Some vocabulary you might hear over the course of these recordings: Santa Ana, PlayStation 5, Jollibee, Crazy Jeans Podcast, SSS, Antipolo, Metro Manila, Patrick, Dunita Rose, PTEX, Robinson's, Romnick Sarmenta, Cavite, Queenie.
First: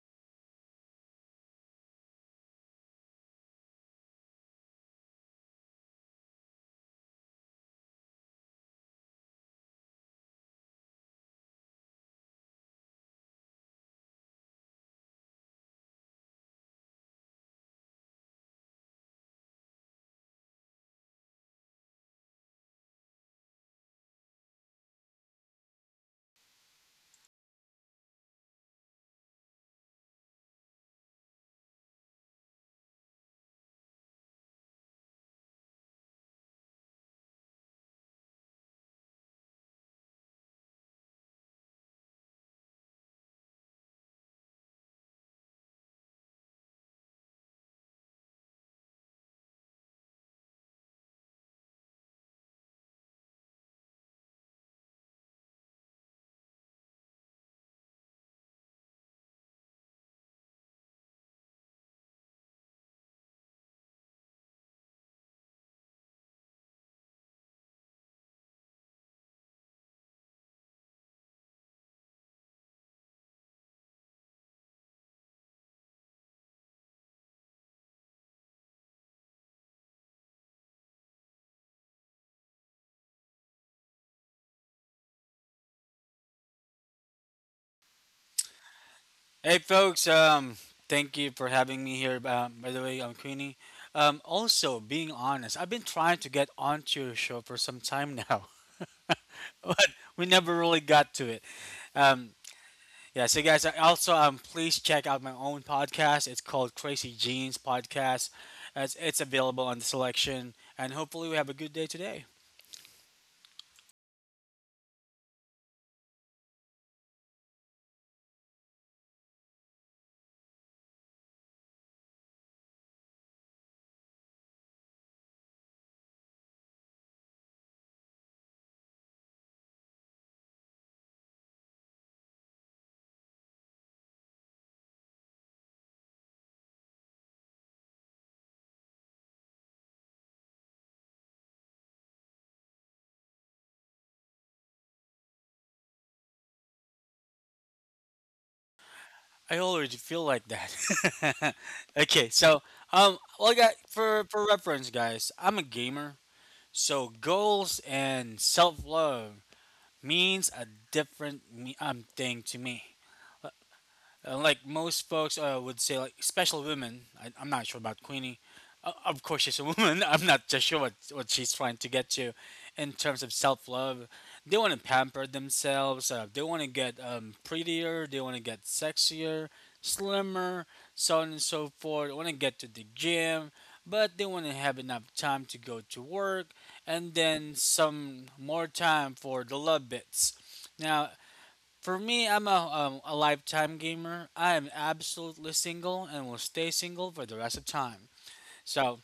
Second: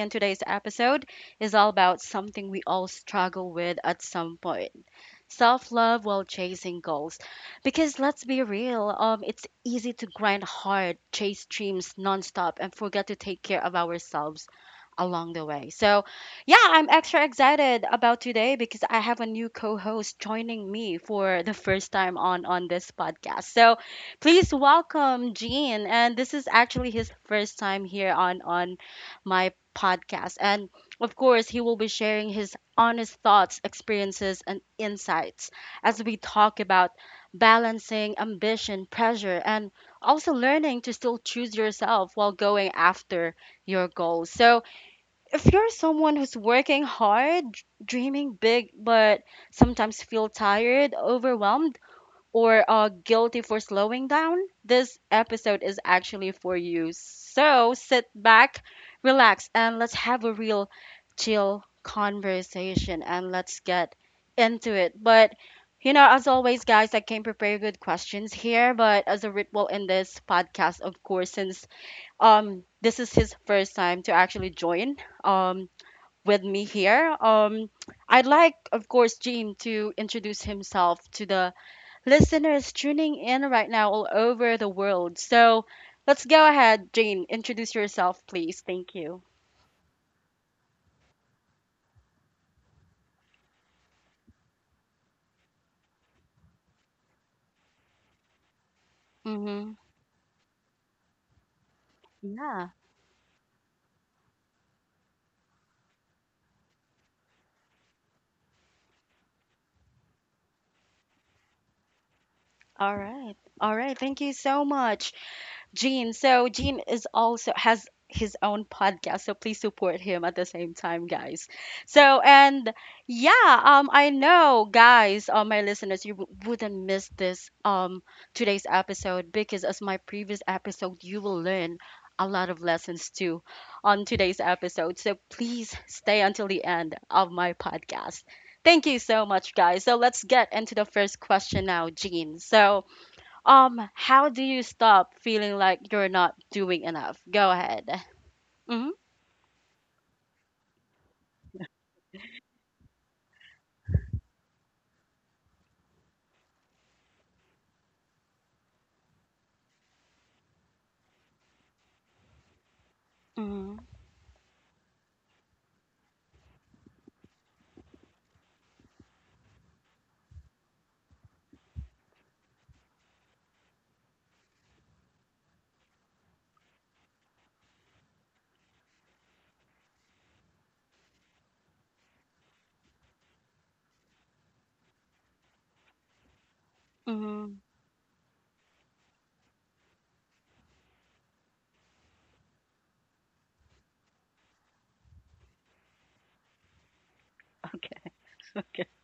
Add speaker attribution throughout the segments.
Speaker 1: and today's episode is all about something we all struggle with at some point, self love while chasing goals. Because let's be real, it's easy to grind hard, chase dreams nonstop, and forget to take care of ourselves along the way. So yeah, I'm extra excited about today because I have a new co-host joining me for the first time on this podcast. So, please welcome Gene, and this is actually his first time here on my podcast, and of course he will be sharing his honest thoughts, experiences, and insights as we talk about balancing ambition, pressure, and also learning to still choose yourself while going after your goals. So, if you're someone who's working hard, dreaming big, but sometimes feel tired, overwhelmed, or guilty for slowing down, this episode is actually for you. So sit back, relax, and let's have a real chill conversation, and let's get into it. But you know, as always, guys, I came prepared with questions here, but as a ritual in this podcast, of course, since this is his first time to actually join um with me here, I'd like, of course, Gene to introduce himself to the listeners tuning in right now all over the world. So let's go ahead, Jane. Introduce yourself, please. Thank you.
Speaker 2: Hey folks, thank you for having me here. By the way, I'm Queenie. Also, being honest, I've been trying to get onto your show for some time now,
Speaker 1: Mm-hmm.
Speaker 2: but we never really got to it. Um,
Speaker 1: Yeah.
Speaker 2: yeah, so guys, I also please check out my own podcast. It's called Crazy Jeans Podcast. As it's available on the selection, and hopefully we have a good day today.
Speaker 1: All right. All right. Thank you so much. Gene. So Gene is also has his own podcast, so please support him at the same time, guys. So and yeah, I know, guys, all my listeners, wouldn't miss this today's episode, because as my previous episode, you will learn a lot of lessons too on today's episode. So please stay until the end of my podcast. Thank you so much, guys. So let's get into the first question now, Gene. So how do you stop feeling like you're not doing enough? Go ahead. Mhm.
Speaker 2: I already feel like that. Okay, so well, I got for reference, guys, I'm a gamer. So goals and self love means a different thing to me.
Speaker 1: Mhm.
Speaker 2: Like most folks would say, like special women. I'm not sure about Queenie. Of course, she's a woman. I'm not just sure what she's trying to get to in terms of self love. They want to pamper themselves. They want to get prettier. They want to get sexier, slimmer, so on and so forth. They want to get to the gym, but they want to have enough time to go to work and then
Speaker 1: Mhm.
Speaker 2: some more time for the love bits. Now, for me, I'm a lifetime gamer. I am absolutely single and will stay single for the rest of
Speaker 1: Okay.
Speaker 2: time.
Speaker 1: Okay.
Speaker 2: So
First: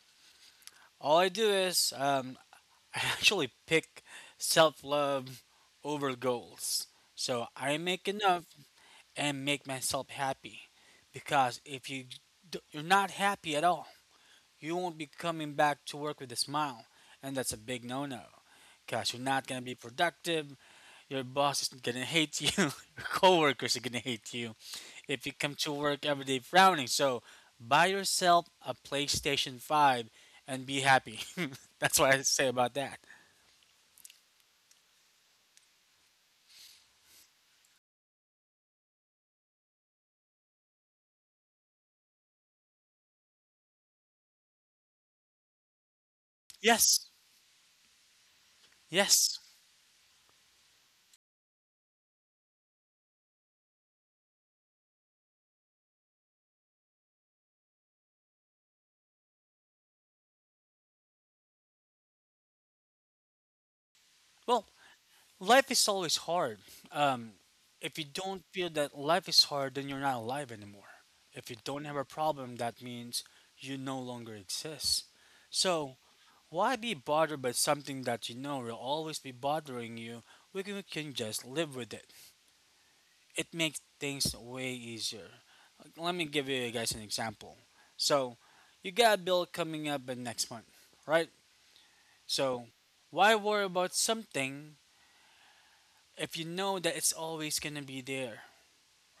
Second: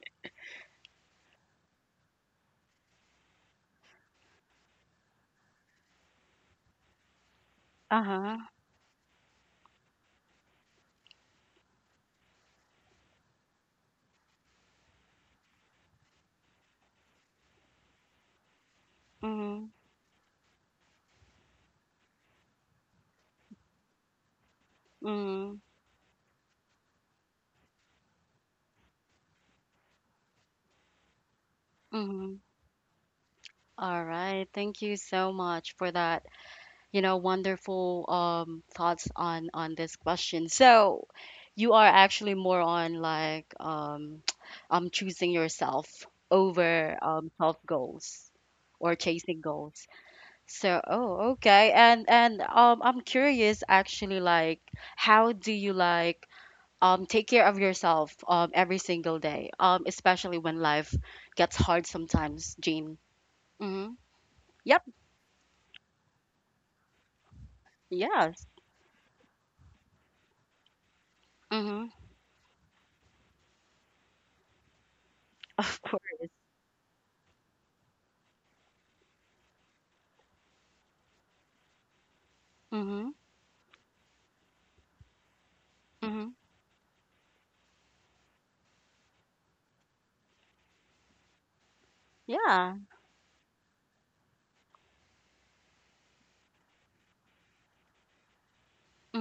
Speaker 2: all I do is I actually pick self love over goals. So I make
Speaker 1: Uh-huh.
Speaker 2: enough and make myself happy, because if you you're not happy at all, you won't be coming back to work with a smile, and that's a big no-no. Because you're not gonna
Speaker 1: Mhm.
Speaker 2: be productive. Your boss is gonna hate you. Your coworkers are gonna hate you if you come
Speaker 1: Mhm.
Speaker 2: to work every day frowning. So buy yourself a PlayStation 5 and be happy. That's what I
Speaker 1: Mhm.
Speaker 2: say about that.
Speaker 1: All right. Thank you so much for that, you know, wonderful thoughts on this question. So, you are actually more on like choosing yourself over
Speaker 2: Yes,
Speaker 1: self goals or
Speaker 2: yes.
Speaker 1: chasing goals. So, oh, okay. And I'm curious actually, like how do you like take care of yourself every single day? Especially when life gets hard sometimes, Jean. Mhm.
Speaker 2: Well,
Speaker 1: Yep.
Speaker 2: life is always hard. Um, if you don't
Speaker 1: Yes.
Speaker 2: feel that life is hard, then you're not alive anymore. If you don't
Speaker 1: Mhm.
Speaker 2: have a problem, that means you no longer exist.
Speaker 1: Of
Speaker 2: So
Speaker 1: course.
Speaker 2: why be bothered by something that you know will always be bothering you? We can just live with it.
Speaker 1: Mhm.
Speaker 2: It makes things way easier. Let me
Speaker 1: Mhm.
Speaker 2: give you guys an example. So, you got a bill coming up in next month, right? So,
Speaker 1: Yeah.
Speaker 2: why worry about something if you know that it's always gonna be there,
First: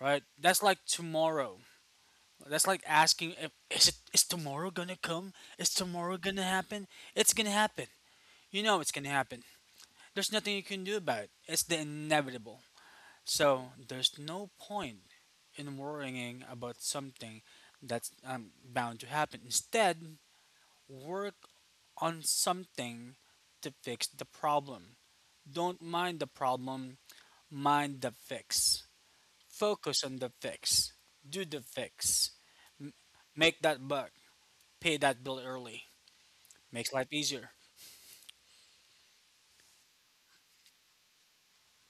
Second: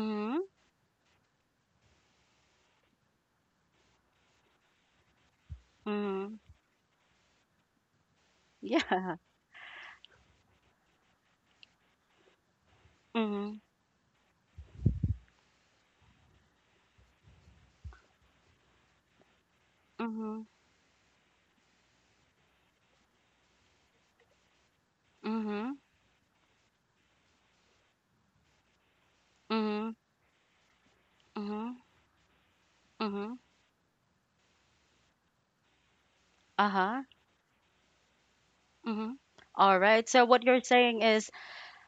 Speaker 2: right? That's like tomorrow. That's like asking if is tomorrow gonna come? Is tomorrow
Speaker 1: Mhm.
Speaker 2: gonna happen? It's gonna happen. You know it's
Speaker 1: Yeah.
Speaker 2: gonna happen. There's nothing you can do about it. It's the inevitable.
Speaker 1: Mhm.
Speaker 2: So there's no point in worrying about something that's bound to happen. Instead,
Speaker 1: Mhm.
Speaker 2: work on something to fix the problem.
Speaker 1: Mhm.
Speaker 2: Don't mind the problem, mind the fix.
Speaker 1: Mhm.
Speaker 2: Focus on the fix. Do the
Speaker 1: Mhm.
Speaker 2: fix.
Speaker 1: Mhm.
Speaker 2: Make that buck. Pay that bill early. Makes
Speaker 1: Uh-huh.
Speaker 2: life easier.
Speaker 1: Mhm. All right. So what you're saying is,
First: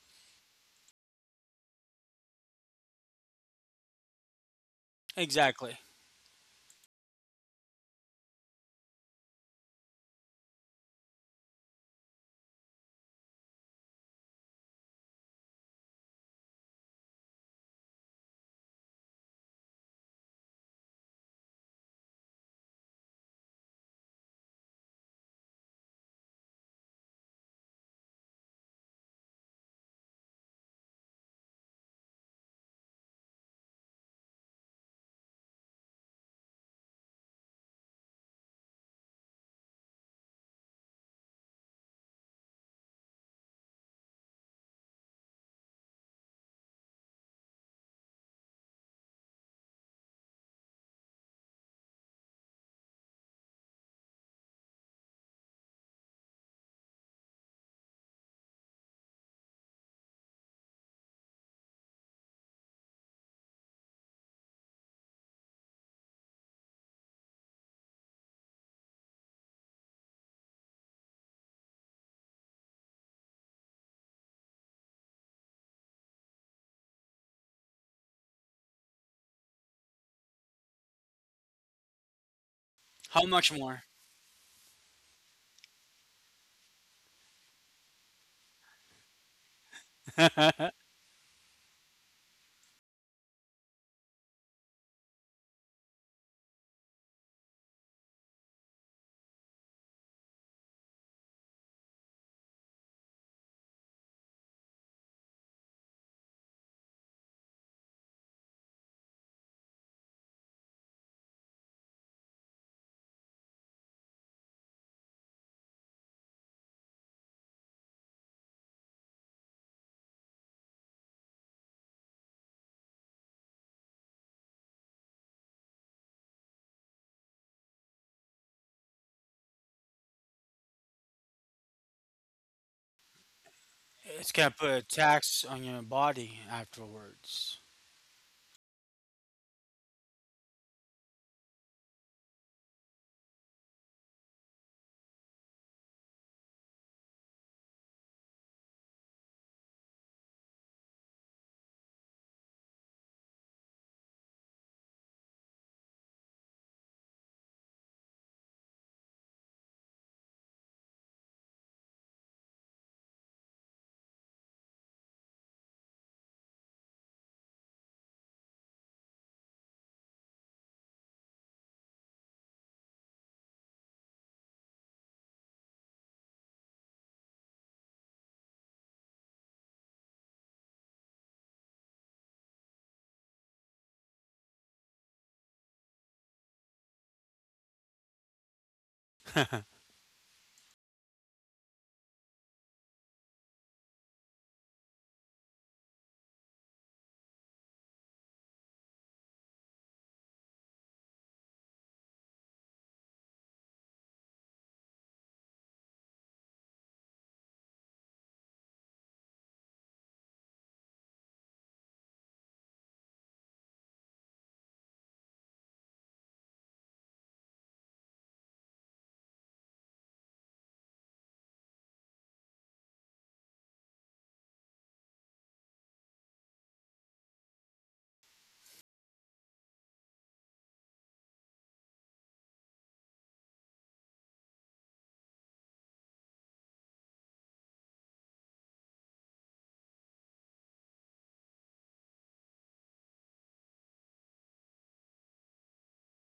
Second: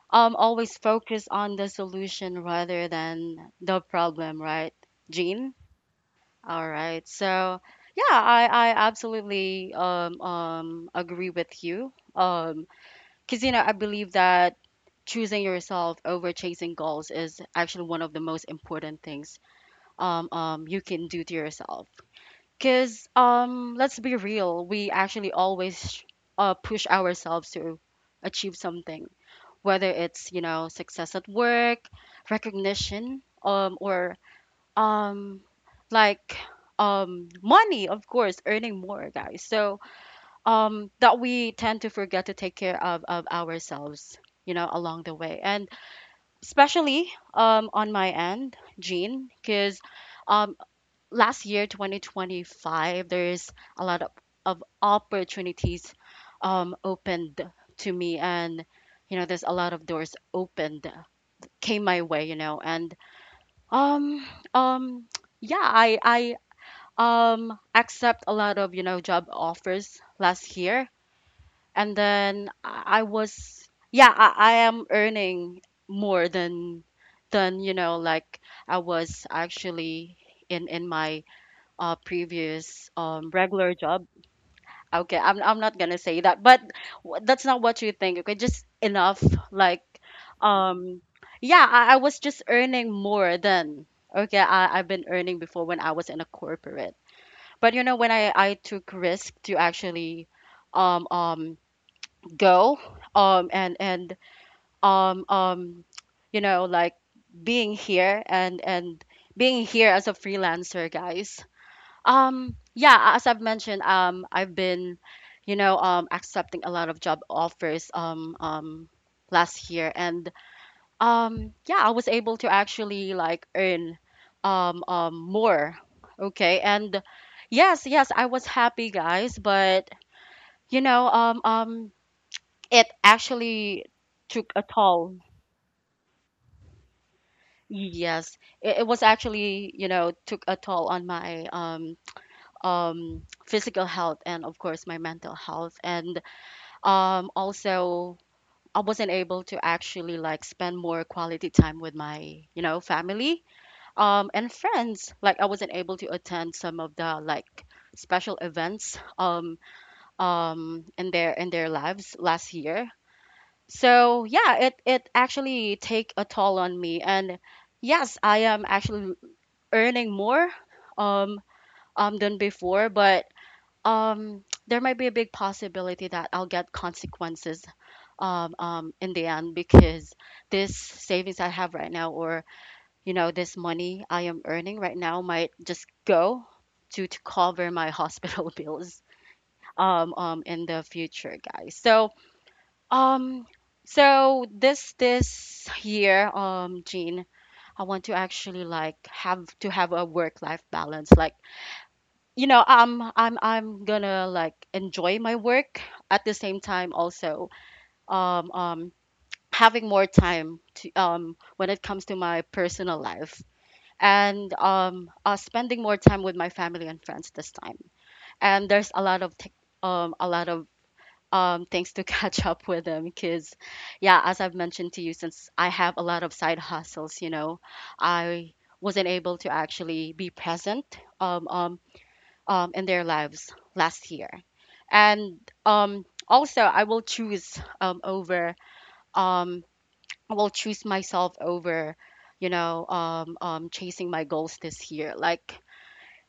Speaker 1: always focus on the solution rather than the problem, right, Jean?
Speaker 2: Exactly.
Speaker 1: All right. So yeah, I absolutely agree with you. Because you know, I believe that choosing yourself over chasing goals is actually one of the most important things you can do to yourself. Because let's be real, we actually always push ourselves to achieve something, whether it's, you know, success at work, recognition, or um like money, of course, earning more, guys. So that we tend to forget to take care of ourselves, you know, along the way. And especially on my end, Jean, because um last year, 2025, there's a lot of opportunities opened to me, and you know, there's a lot of doors opened, came my way, you know. And um um yeah, I accept a lot of, you know, job offers last year. And then I was, yeah, I am earning more than, you know, like I was actually in my previous
Speaker 2: How much
Speaker 1: regular
Speaker 2: more?
Speaker 1: job. Okay, I'm not gonna say that, but that's not what you think. Okay, just enough. Like, um, yeah, I was just earning more than okay. I've been earning before when I was in a corporate, but you know, when I took risk to actually, um um go and um um, you know, like being here and being here as a freelancer, guys. Yeah, as I've mentioned, I've been, you know, accepting a lot of job offers last year, and yeah, I was able to actually like earn more. Okay, and yes, yes, I was happy, guys, but you know, it actually
Speaker 2: It's gonna
Speaker 1: took a
Speaker 2: put a
Speaker 1: toll.
Speaker 2: tax on your body afterwards.
Speaker 1: Yes, it was actually, you know, took a toll on my physical health, and of course my mental health, and also I wasn't able to actually like spend more quality time with my, you know, family and friends. Like I wasn't able to attend some of the like special events in their lives last year. So yeah, it actually take a toll on me, and yes, I am actually earning more um, than before, but um there might be a big possibility that I'll get consequences in the end, because this savings I have right now, or you know, this money I am earning right now, might just go to cover my hospital bills in the future, guys. So um so this year, Jean, I want to actually like have to have a work life balance. Like you know, I'm gonna like enjoy my work at the same time, also um um having more time to when it comes to my personal life, and spending more time with my family and friends this time. And there's a lot of tech, a lot of things to catch up with them, because yeah, as I've mentioned to you, since I have a lot of side hustles, you know, I wasn't able to actually be present um, um in their lives last year. And also, I will choose um, I will choose myself over, you know, chasing my goals this year. Like,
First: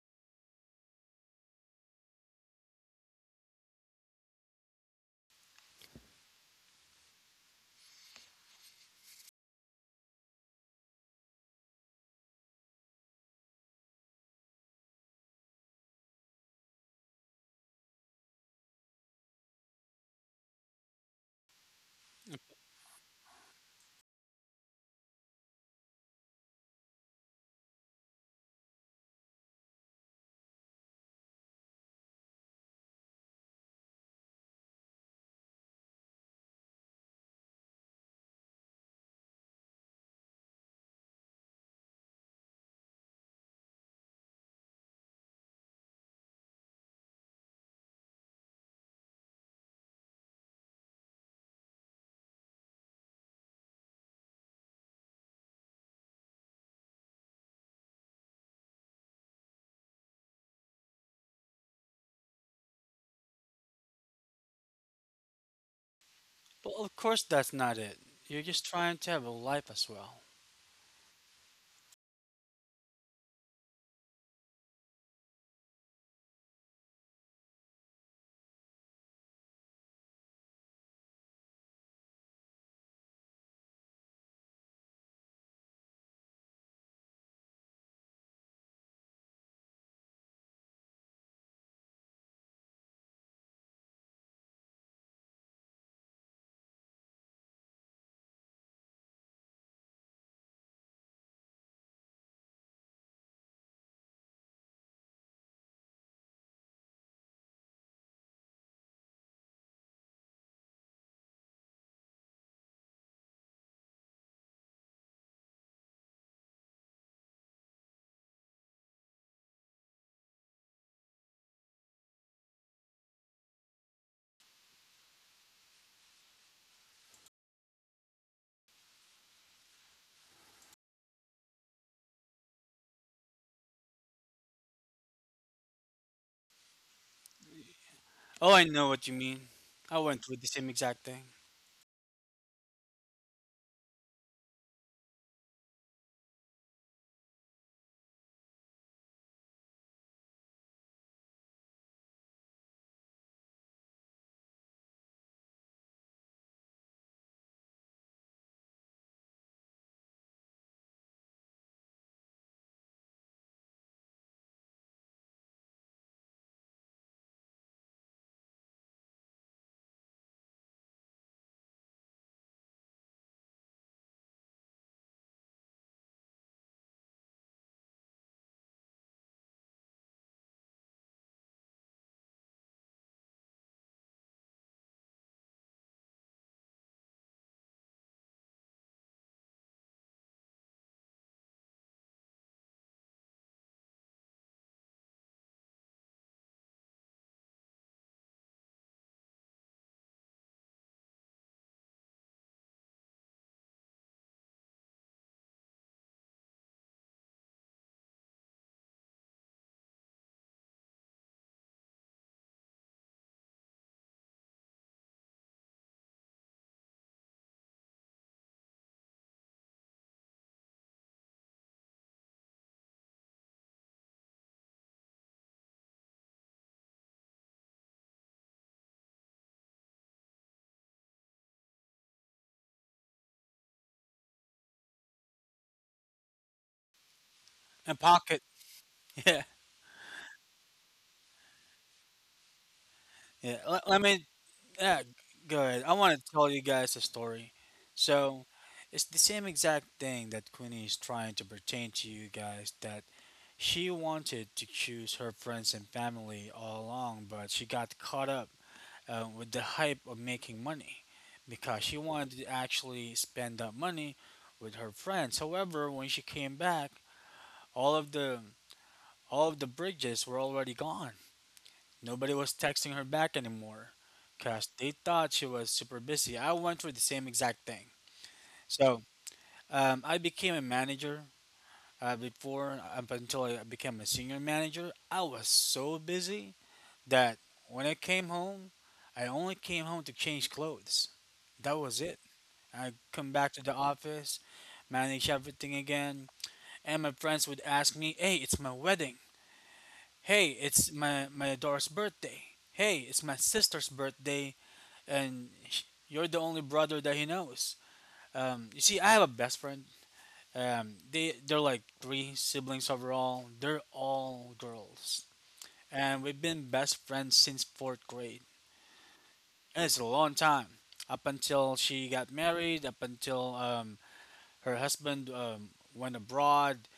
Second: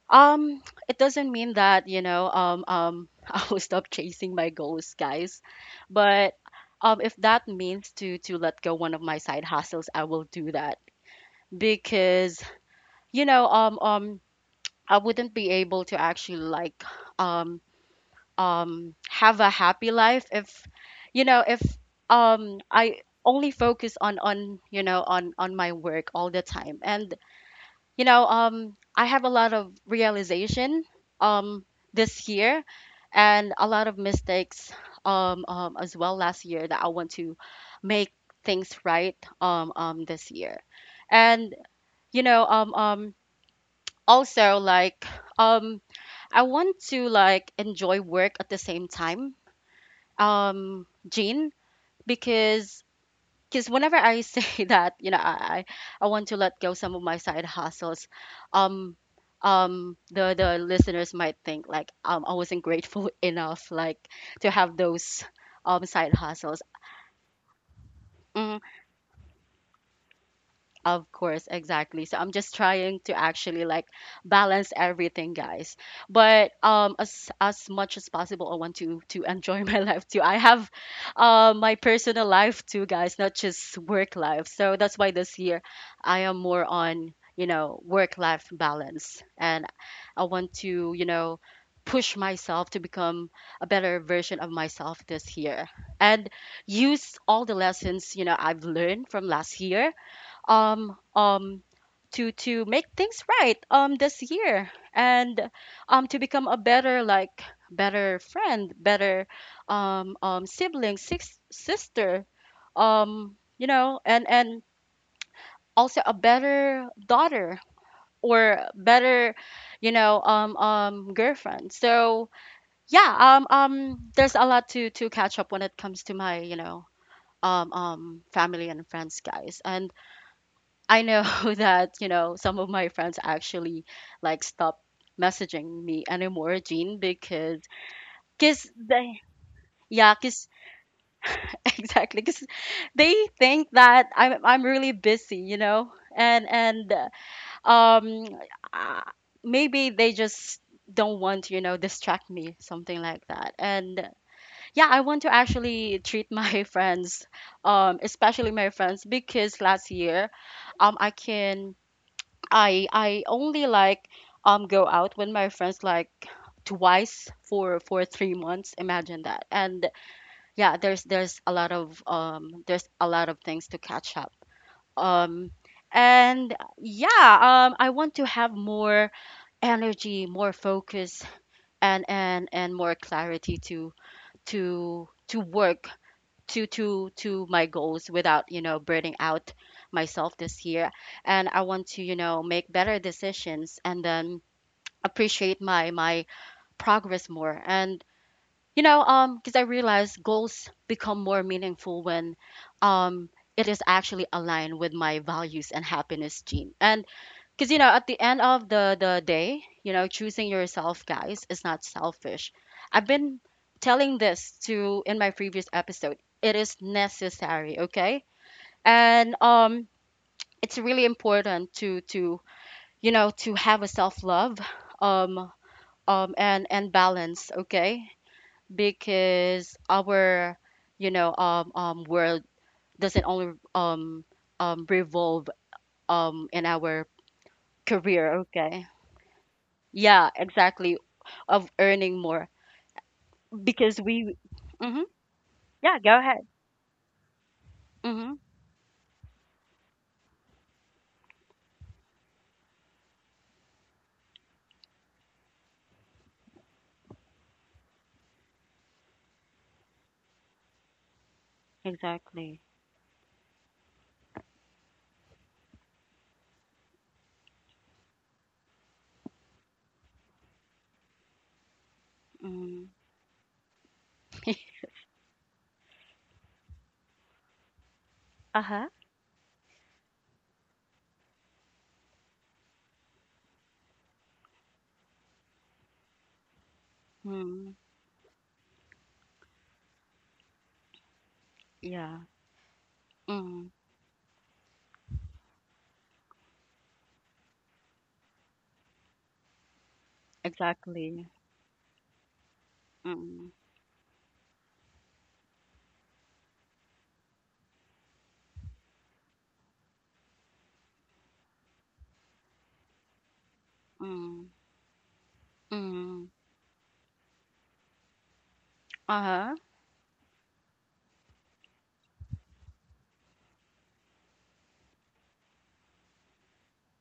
Speaker 1: um, it doesn't mean that, you know, I will stop chasing my goals, guys. But if that means to let go one of my side hustles, I will do that because, you know, I wouldn't be able to actually like um have a happy life if, you know, if I only focus on you know, on my work all the time. And you know, I have a lot of realization um this year, and a lot of mistakes as well last year, that I want to make things right this year. And you know, also like, um I want to like enjoy work at the same time, Jean, because whenever I say that, you know, I want to let go some of my side hustles, um the listeners might think like, I wasn't grateful enough, like to have those side hustles.
Speaker 2: But of course, that's not it. You're just trying to have a life as well.
Speaker 1: Of course, exactly. So I'm just trying to actually like balance everything, guys. But as much as possible, I want to enjoy my life too. I have my personal life too, guys, not just work life. So that's why this year I am more on, you know, work life balance. And I want to, you know, push myself to become a better version of myself this year, and use all the lessons, you know, I've learned from last year um um to make things right this year. And to become a better, like better friend, better sibling, six sister, you know, and also a better daughter, or better, you know, girlfriend. So yeah, there's a lot to catch up when it comes to my, you know, family and friends, guys. And I know that, you know, some of my friends actually like stop messaging me anymore, Jean, because
Speaker 2: Oh, I
Speaker 1: cause
Speaker 2: know what you
Speaker 1: they
Speaker 2: mean. I
Speaker 1: yeah,
Speaker 2: went through
Speaker 1: cause
Speaker 2: the same exact thing.
Speaker 1: exactly, cause they think that I'm really busy, you know. And and uh, um uh, maybe they just don't want to, you know, distract me, something like that. And yeah, I want to actually treat my friends, especially my friends, because last year, I can I only like go out with my friends like twice for 3 months. Imagine that. And yeah, there's a lot of there's a lot of things to catch up. Um and yeah, I want to have more energy, more focus and more clarity to work to my goals without burning out myself this year. And I want to, make better decisions and then appreciate my progress more. And because I realize goals become more meaningful when um it is actually aligned with my values and happiness, gene and because, you know, at the end of the day, you know, choosing yourself, guys, is not selfish. I've been telling this to in my previous episode. It is necessary, okay? And it's really important to you know, to have a self love um and balance, okay? Because our, world doesn't only revolve in our
Speaker 2: And
Speaker 1: career,
Speaker 2: pocket.
Speaker 1: okay?
Speaker 2: Yeah,
Speaker 1: Yeah, exactly. Of earning more
Speaker 2: yeah. Let,
Speaker 1: because
Speaker 2: let me.
Speaker 1: we. Mm-hmm.
Speaker 2: Yeah, go ahead. I
Speaker 1: Yeah, go
Speaker 2: want to
Speaker 1: ahead.
Speaker 2: tell you guys a story.
Speaker 1: Mm-hmm.
Speaker 2: So, it's the same exact thing that Queenie is trying to pertain to you guys. That she wanted to choose her friends and family all along, but she got caught up with the hype of making money because she wanted to
Speaker 1: Exactly.
Speaker 2: actually spend that money with her friends. However, when she came back, all of the all of the bridges were already gone. Nobody was
Speaker 1: Mm.
Speaker 2: texting her back anymore because they thought she was super busy. I went through the same exact thing.
Speaker 1: Uh huh.
Speaker 2: So I became a manager before up until I became a senior manager. I was so busy that
Speaker 1: Mm.
Speaker 2: when I came home, I only came home to change clothes. That was
Speaker 1: Yeah.
Speaker 2: it. I come back to
Speaker 1: Mm.
Speaker 2: the office, manage everything again, and my friends would ask me, "Hey, it's my wedding. Hey, it's
Speaker 1: Exactly.
Speaker 2: my daughter's birthday. Hey, it's my
Speaker 1: Mm.
Speaker 2: sister's birthday, and you're the only brother that he knows." You see, I have a best friend. They're like three siblings overall. They're
Speaker 1: Mm.
Speaker 2: all girls, and
Speaker 1: Mm.
Speaker 2: we've been best friends since fourth grade.
Speaker 1: Uh-huh.
Speaker 2: And it's a long time up until she got married, up until her husband went abroad,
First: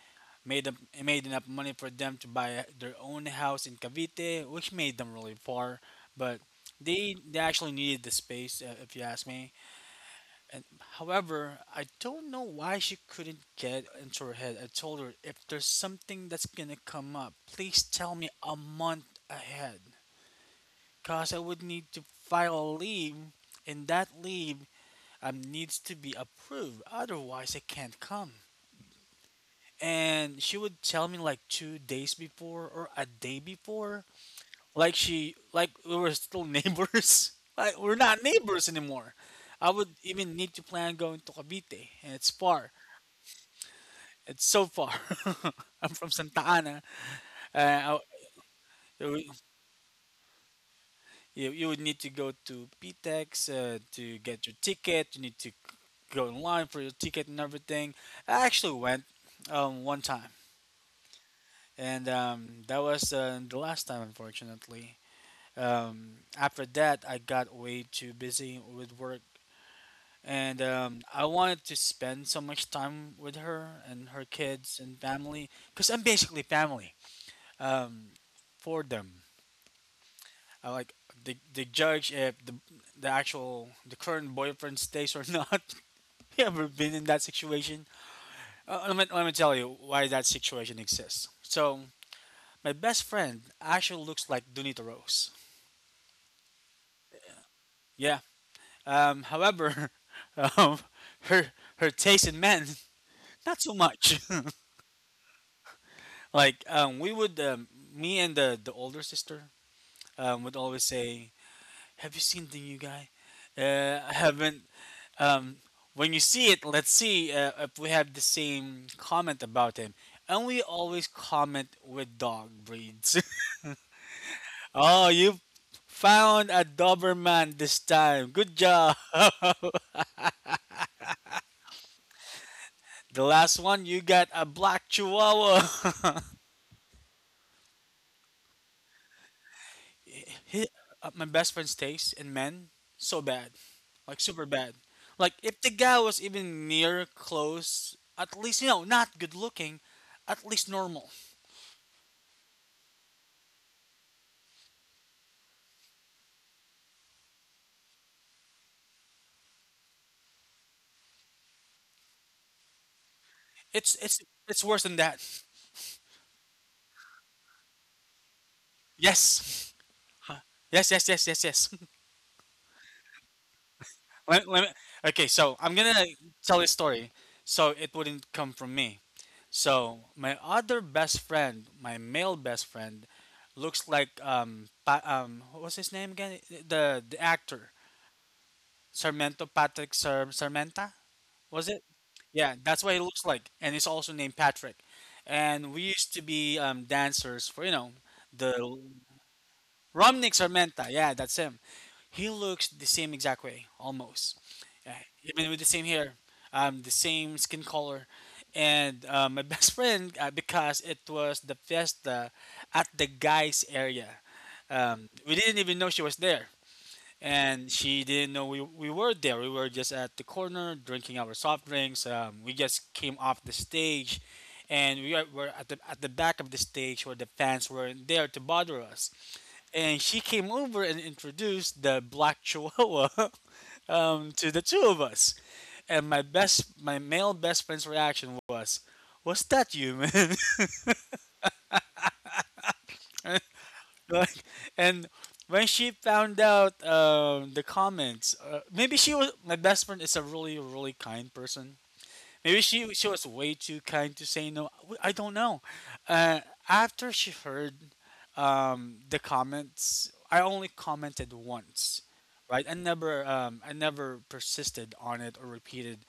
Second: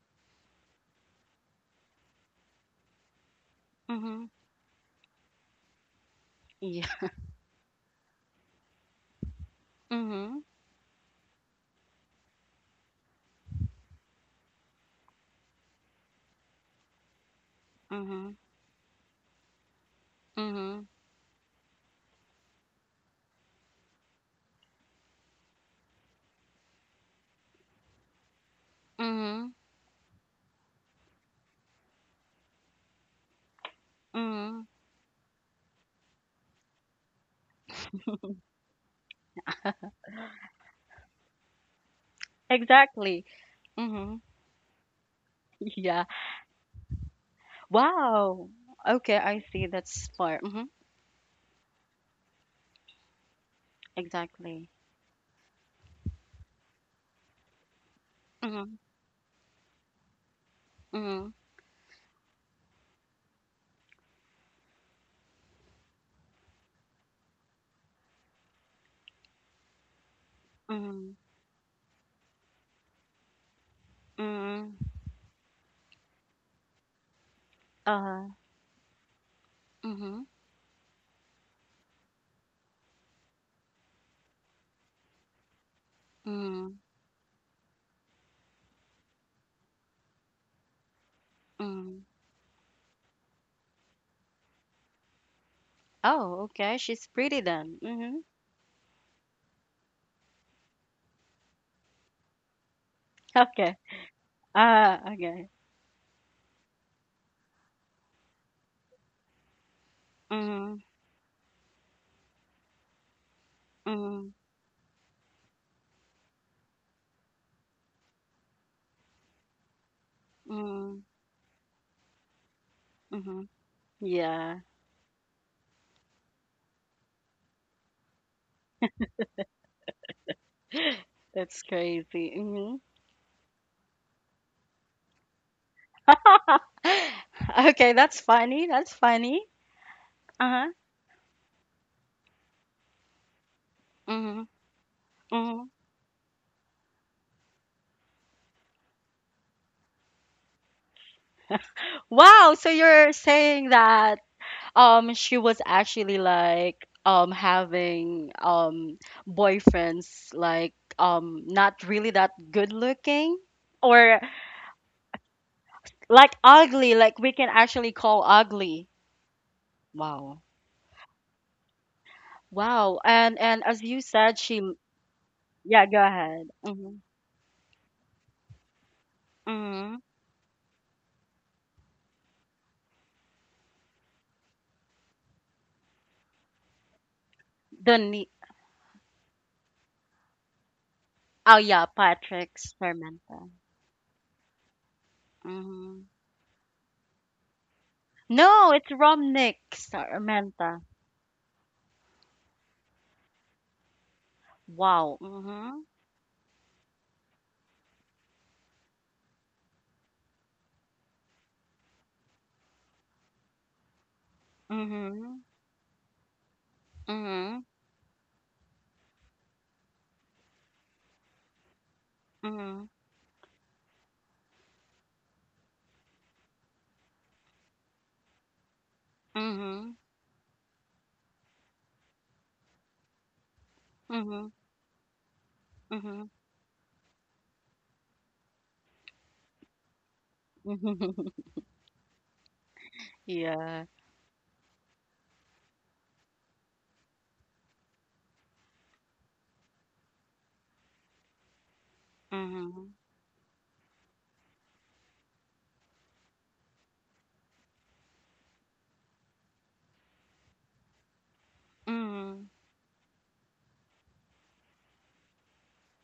Speaker 2: made up, made enough money for them to buy their own house in
Speaker 1: Mm-hmm.
Speaker 2: Cavite, which made them really far. But
Speaker 1: Yeah.
Speaker 2: they actually needed the space, if you ask me.
Speaker 1: Mm-hmm.
Speaker 2: And however, I don't know why she couldn't get into her head. I told her if there's something that's gonna come up, please tell
Speaker 1: Mm-hmm.
Speaker 2: me a month ahead,
Speaker 1: Mm-hmm.
Speaker 2: cause I would need to file a leave, and that leave needs to be approved. Otherwise, I can't come.
Speaker 1: Mm-hmm.
Speaker 2: And she would tell me like 2 days before or a day before,
Speaker 1: Mm-hmm.
Speaker 2: like she like we were still neighbors, like we're not neighbors anymore. I would even need to plan going to Cavite, and it's far.
Speaker 1: Exactly. Mm-hmm.
Speaker 2: It's so far. I'm
Speaker 1: Yeah.
Speaker 2: from Santa Ana. uh, I-
Speaker 1: Wow. Okay,
Speaker 2: we-
Speaker 1: I see. That's smart. Mm-hmm.
Speaker 2: you, you would need to go to PTEX to get your
Speaker 1: Exactly.
Speaker 2: ticket. You need to go in line for your ticket and everything. I actually
Speaker 1: Mm-hmm.
Speaker 2: went one time,
Speaker 1: Mm-hmm.
Speaker 2: and that was the last time, unfortunately. After that, I got way too busy with work, and
Speaker 1: Mm-hmm.
Speaker 2: I wanted to spend so much time with her and her kids
Speaker 1: Mm-hmm.
Speaker 2: and family, because I'm basically family um,
Speaker 1: Uh-huh.
Speaker 2: for them.
Speaker 1: Mm-hmm.
Speaker 2: I like the judge if the current boyfriend stays or not. You ever
Speaker 1: Mm,
Speaker 2: been in that situation? Let me tell you why that situation exists. So
Speaker 1: mm.
Speaker 2: my best friend actually looks like Dunita Rose.
Speaker 1: Oh, okay. She's pretty then. Mm-hmm.
Speaker 2: Yeah. However, um, her her taste in men not so
Speaker 1: Okay.
Speaker 2: much.
Speaker 1: Ah, okay.
Speaker 2: Like we would, me and the older sister would
Speaker 1: Mm,
Speaker 2: always say, "Have you seen the new guy? I
Speaker 1: mm,
Speaker 2: haven't." Um, when you see it, let's see if we have the same comment about him. And we
Speaker 1: mm,
Speaker 2: always comment with dog breeds.
Speaker 1: mm-hmm. Yeah,
Speaker 2: Oh, you found a Doberman this time. Good job.
Speaker 1: that's crazy. Mm-hmm.
Speaker 2: The last one, you got a black Chihuahua.
Speaker 1: Okay, that's funny. That's funny. Uh-huh.
Speaker 2: Hit up my best friend's taste in men so bad, like
Speaker 1: Mm-hmm.
Speaker 2: super bad. Like if
Speaker 1: Mm-hmm.
Speaker 2: the guy was even near close, at least you know not good looking, at least normal.
Speaker 1: Wow, so you're saying that she was actually like having boyfriends like not really that good looking?
Speaker 2: It's
Speaker 1: Or
Speaker 2: it's it's worse than that.
Speaker 1: like ugly, like we can actually call ugly.
Speaker 2: Yes,
Speaker 1: Wow.
Speaker 2: yes, yes, yes, yes, yes.
Speaker 1: Wow. And as you said,
Speaker 2: let,
Speaker 1: she,
Speaker 2: let me, okay, so I'm
Speaker 1: yeah, go
Speaker 2: gonna
Speaker 1: ahead.
Speaker 2: tell a
Speaker 1: Mm-hmm.
Speaker 2: story. So it wouldn't come from me.
Speaker 1: Mm-hmm.
Speaker 2: So my other best friend, my male best friend, looks like what was his name again? The actor
Speaker 1: the ne-
Speaker 2: Sarmento, Patrick Sarmenta,
Speaker 1: oh
Speaker 2: was
Speaker 1: yeah,
Speaker 2: it?
Speaker 1: Patrick
Speaker 2: Yeah, that's what he looks
Speaker 1: Sarmenta.
Speaker 2: like, and he's also named Patrick. And we
Speaker 1: Mm-hmm.
Speaker 2: used to be dancers for you know
Speaker 1: No,
Speaker 2: the
Speaker 1: it's Romnick
Speaker 2: Romnick
Speaker 1: Sarmenta.
Speaker 2: Sarmenta. Yeah, that's him. He looks the same exact way, almost. Yeah,
Speaker 1: Wow.
Speaker 2: even with the
Speaker 1: Mm-hmm.
Speaker 2: same hair, the same skin color. And my best friend, because it was the fiesta at the guys' area, we
Speaker 1: Mm-hmm.
Speaker 2: didn't even know she was there,
Speaker 1: Mm-hmm.
Speaker 2: and she didn't know we were there. We were just at the corner drinking our soft drinks. We just came off the stage, and we were at the back of the stage where the fans weren't there to bother us.
Speaker 1: Mm-hmm.
Speaker 2: And she came over and introduced the black chihuahua
Speaker 1: Mm-hmm.
Speaker 2: to the two of us. And
Speaker 1: Mm-hmm.
Speaker 2: my male best friend's reaction was, "Was that you, man?"
Speaker 1: Mm-hmm. Yeah.
Speaker 2: Like, and when she found out the comments, maybe she was my best friend is a really really kind person. Maybe
Speaker 1: Mm-hmm.
Speaker 2: she was way too kind to say no. I don't know. Uh, after she heard the comments, I only commented once,
Speaker 1: Mm-hmm.
Speaker 2: right? I never persisted on it or repeated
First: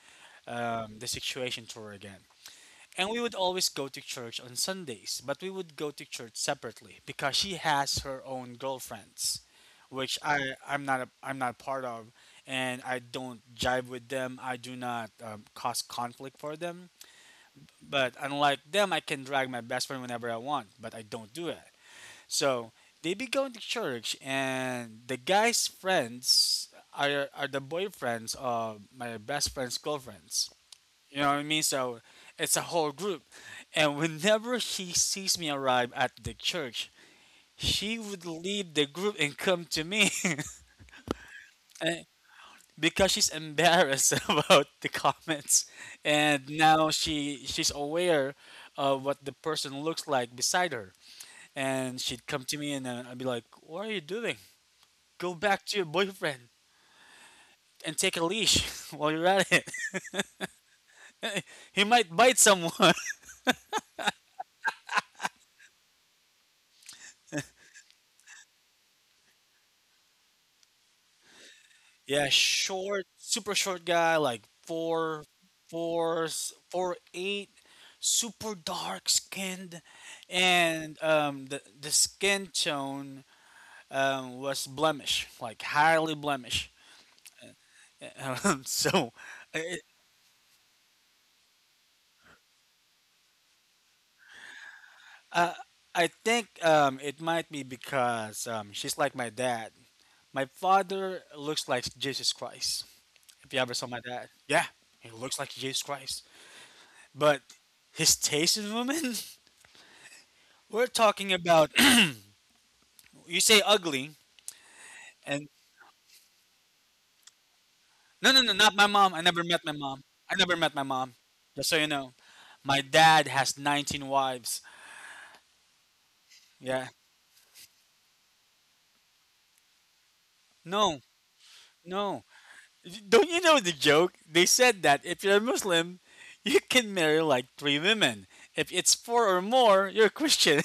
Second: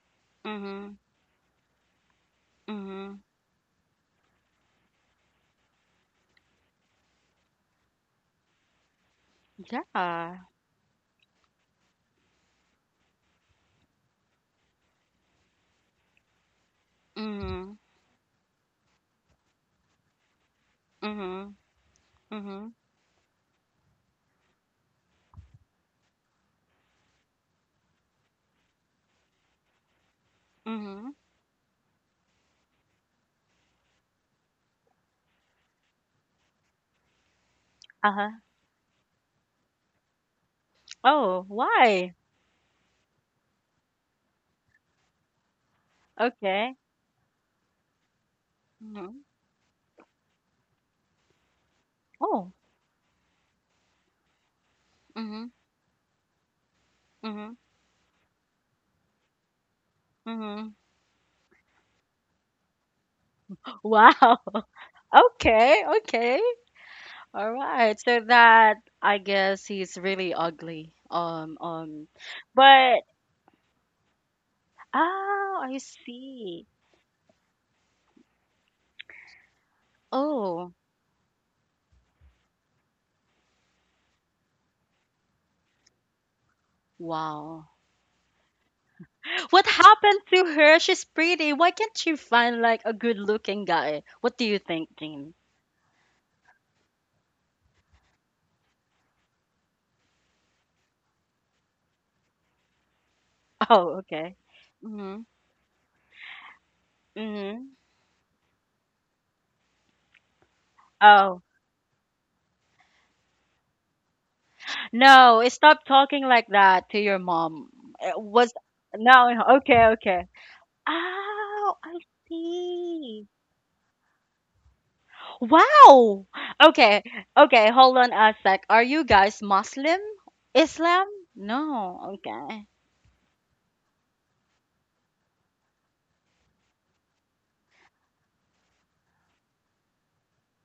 Speaker 1: Mm-hmm. Mm-hmm.
Speaker 2: the situation to her again. And we would always go to church on Sundays, but we would go to church separately because she has her own girlfriends,
Speaker 1: Yeah.
Speaker 2: which
Speaker 1: Mm-hmm.
Speaker 2: I'm not part of, and I don't jive with them. I do not cause conflict for them.
Speaker 1: Mm-hmm.
Speaker 2: But unlike them, I can drag my best friend whenever I want, but I don't do
Speaker 1: Mm-hmm.
Speaker 2: it. So they be going to church, and the guy's friends are the boyfriends of my best friend's girlfriends.
Speaker 1: Mm-hmm.
Speaker 2: You know what I mean? So it's a whole group. And whenever she sees me arrive at the church, she would
Speaker 1: Uh-huh.
Speaker 2: leave the group and come to me.
Speaker 1: Oh,
Speaker 2: And-
Speaker 1: why?
Speaker 2: because she's embarrassed about the comments. And
Speaker 1: Okay.
Speaker 2: now she's aware of what
Speaker 1: Mhm.
Speaker 2: the person looks like beside her. And she'd come
Speaker 1: Oh.
Speaker 2: to me and I'd be like, "What are you doing?" Go
Speaker 1: Mhm.
Speaker 2: back to your boyfriend
Speaker 1: Mhm.
Speaker 2: and take a leash while you're at it.
Speaker 1: Mhm.
Speaker 2: He might bite someone.
Speaker 1: Wow. Okay. Okay. All right. So that, I guess he's really ugly.
Speaker 2: Yeah,
Speaker 1: But
Speaker 2: short, super short guy, like
Speaker 1: oh, I see.
Speaker 2: four, eight, super dark skinned,
Speaker 1: Oh,
Speaker 2: and the skin tone was blemish, like highly blemish.
Speaker 1: wow.
Speaker 2: So,
Speaker 1: What
Speaker 2: I
Speaker 1: happened to her? She's pretty. Why can't she find like a good-looking guy? What do you think, Jean?
Speaker 2: I I think it might be because she's like my dad. My father looks like Jesus Christ. If you ever saw
Speaker 1: Oh,
Speaker 2: my dad,
Speaker 1: okay.
Speaker 2: yeah, he
Speaker 1: Mhm.
Speaker 2: looks like Jesus Christ, but
Speaker 1: Mhm.
Speaker 2: his taste in women we're talking
Speaker 1: Oh,
Speaker 2: about you say ugly
Speaker 1: no,
Speaker 2: and,
Speaker 1: stop talking like that to your mom. It
Speaker 2: no, no, no,
Speaker 1: was
Speaker 2: not my mom. I
Speaker 1: no,
Speaker 2: never met my
Speaker 1: okay,
Speaker 2: mom.
Speaker 1: okay.
Speaker 2: I never met my mom. Just so
Speaker 1: Oh,
Speaker 2: you
Speaker 1: I
Speaker 2: know. My
Speaker 1: see.
Speaker 2: dad has 19 wives.
Speaker 1: Wow.
Speaker 2: Yeah.
Speaker 1: Okay, okay. Hold on a sec. Are you guys Muslim?
Speaker 2: No.
Speaker 1: Islam? No.
Speaker 2: No.
Speaker 1: Okay.
Speaker 2: Don't you know the joke? They said that if you're a Muslim, you can marry like three women. If it's four or more, you're a Christian.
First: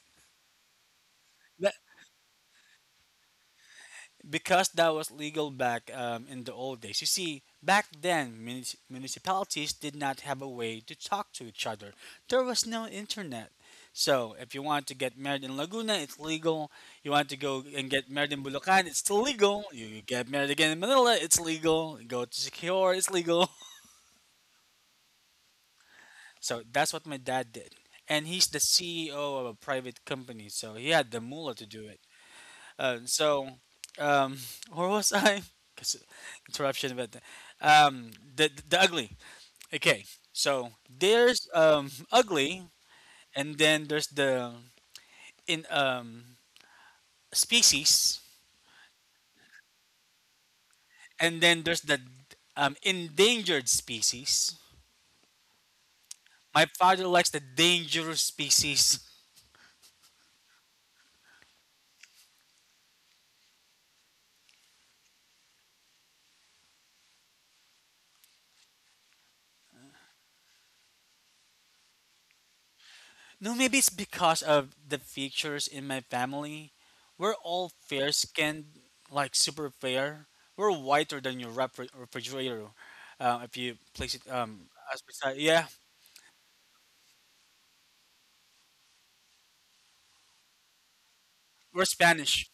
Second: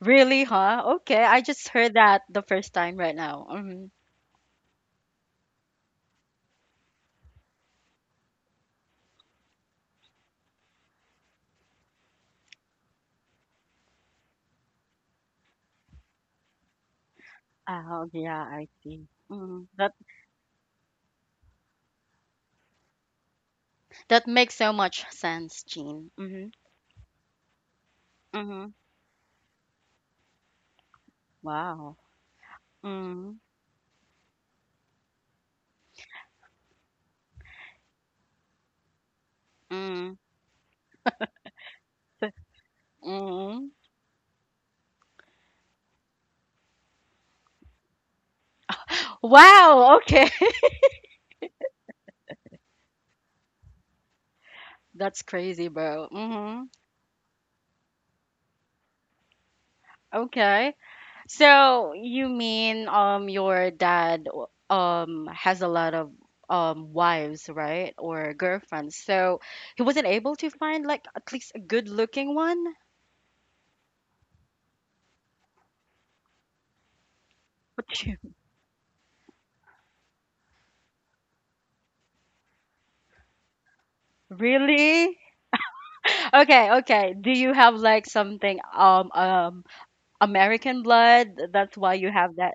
Speaker 1: Really, huh? Okay. I just
Speaker 2: That,
Speaker 1: heard that the first time right now. Hmm.
Speaker 2: because that was legal back in the old days. You see, back then, municipalities did not have a way to talk to each other. There was no internet. So, if you want to get married in Laguna, it's legal. You want to go and
Speaker 1: Oh,
Speaker 2: get married
Speaker 1: yeah.
Speaker 2: in
Speaker 1: I
Speaker 2: Bulacan, it's
Speaker 1: see.
Speaker 2: still
Speaker 1: Hmm.
Speaker 2: legal.
Speaker 1: That
Speaker 2: You get married again in Manila, it's legal. You go to Secure, it's legal.
Speaker 1: that makes so much sense, Jean. Mm-hmm.
Speaker 2: So, that's what my dad did. And he's the
Speaker 1: Mm-hmm.
Speaker 2: CEO of a private company, so he had the moolah to do
Speaker 1: Wow.
Speaker 2: it. Uh,
Speaker 1: Mm-hmm.
Speaker 2: so, um, where was I? 'Cause interruption, but um, the ugly. Okay,
Speaker 1: Mm-hmm.
Speaker 2: so there's ugly, and
Speaker 1: Mm-hmm.
Speaker 2: then there's the in species,
Speaker 1: Wow, okay.
Speaker 2: and then there's the endangered species.
Speaker 1: That's crazy, bro. Mhm.
Speaker 2: My father likes the dangerous species.
Speaker 1: Okay. So you mean your dad has a lot of wives, right? Or girlfriends. So he wasn't able to find like at least a good-looking one?
Speaker 2: No, maybe it's because of the features in my family. We're all
Speaker 1: What
Speaker 2: fair
Speaker 1: you
Speaker 2: skinned, like super fair. We're whiter than your refrigerator, if you place it as
Speaker 1: really?
Speaker 2: beside. Yeah,
Speaker 1: Okay, okay. Do you have like something American blood? That's
Speaker 2: we're
Speaker 1: why you have
Speaker 2: Spanish.
Speaker 1: that.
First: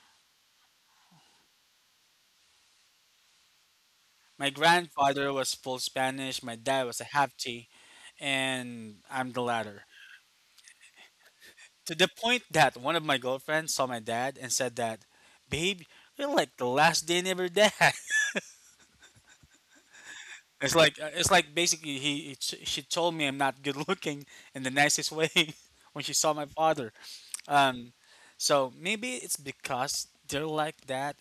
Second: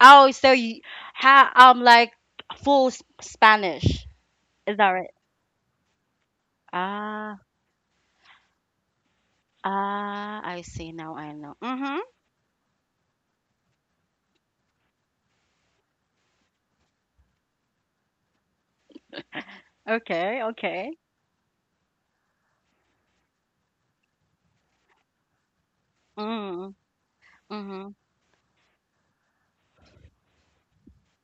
Speaker 1: Oh, so you ha like Spanish.
Speaker 2: My
Speaker 1: Is that right?
Speaker 2: grandfather was full Spanish. My dad was a half
Speaker 1: Ah.
Speaker 2: T, and I'm the latter.
Speaker 1: Ah, I see. Now I know.
Speaker 2: To
Speaker 1: Mm-hmm.
Speaker 2: the point that one of my girlfriends saw my dad and said that, "Babe, you're like the last day never dad."
Speaker 1: Okay,
Speaker 2: It's
Speaker 1: okay.
Speaker 2: like uh, it's like basically he she told me I'm not good looking in the nicest way when she saw my
Speaker 1: Mm,
Speaker 2: father.
Speaker 1: mhm,
Speaker 2: Um, so maybe it's because they're like that.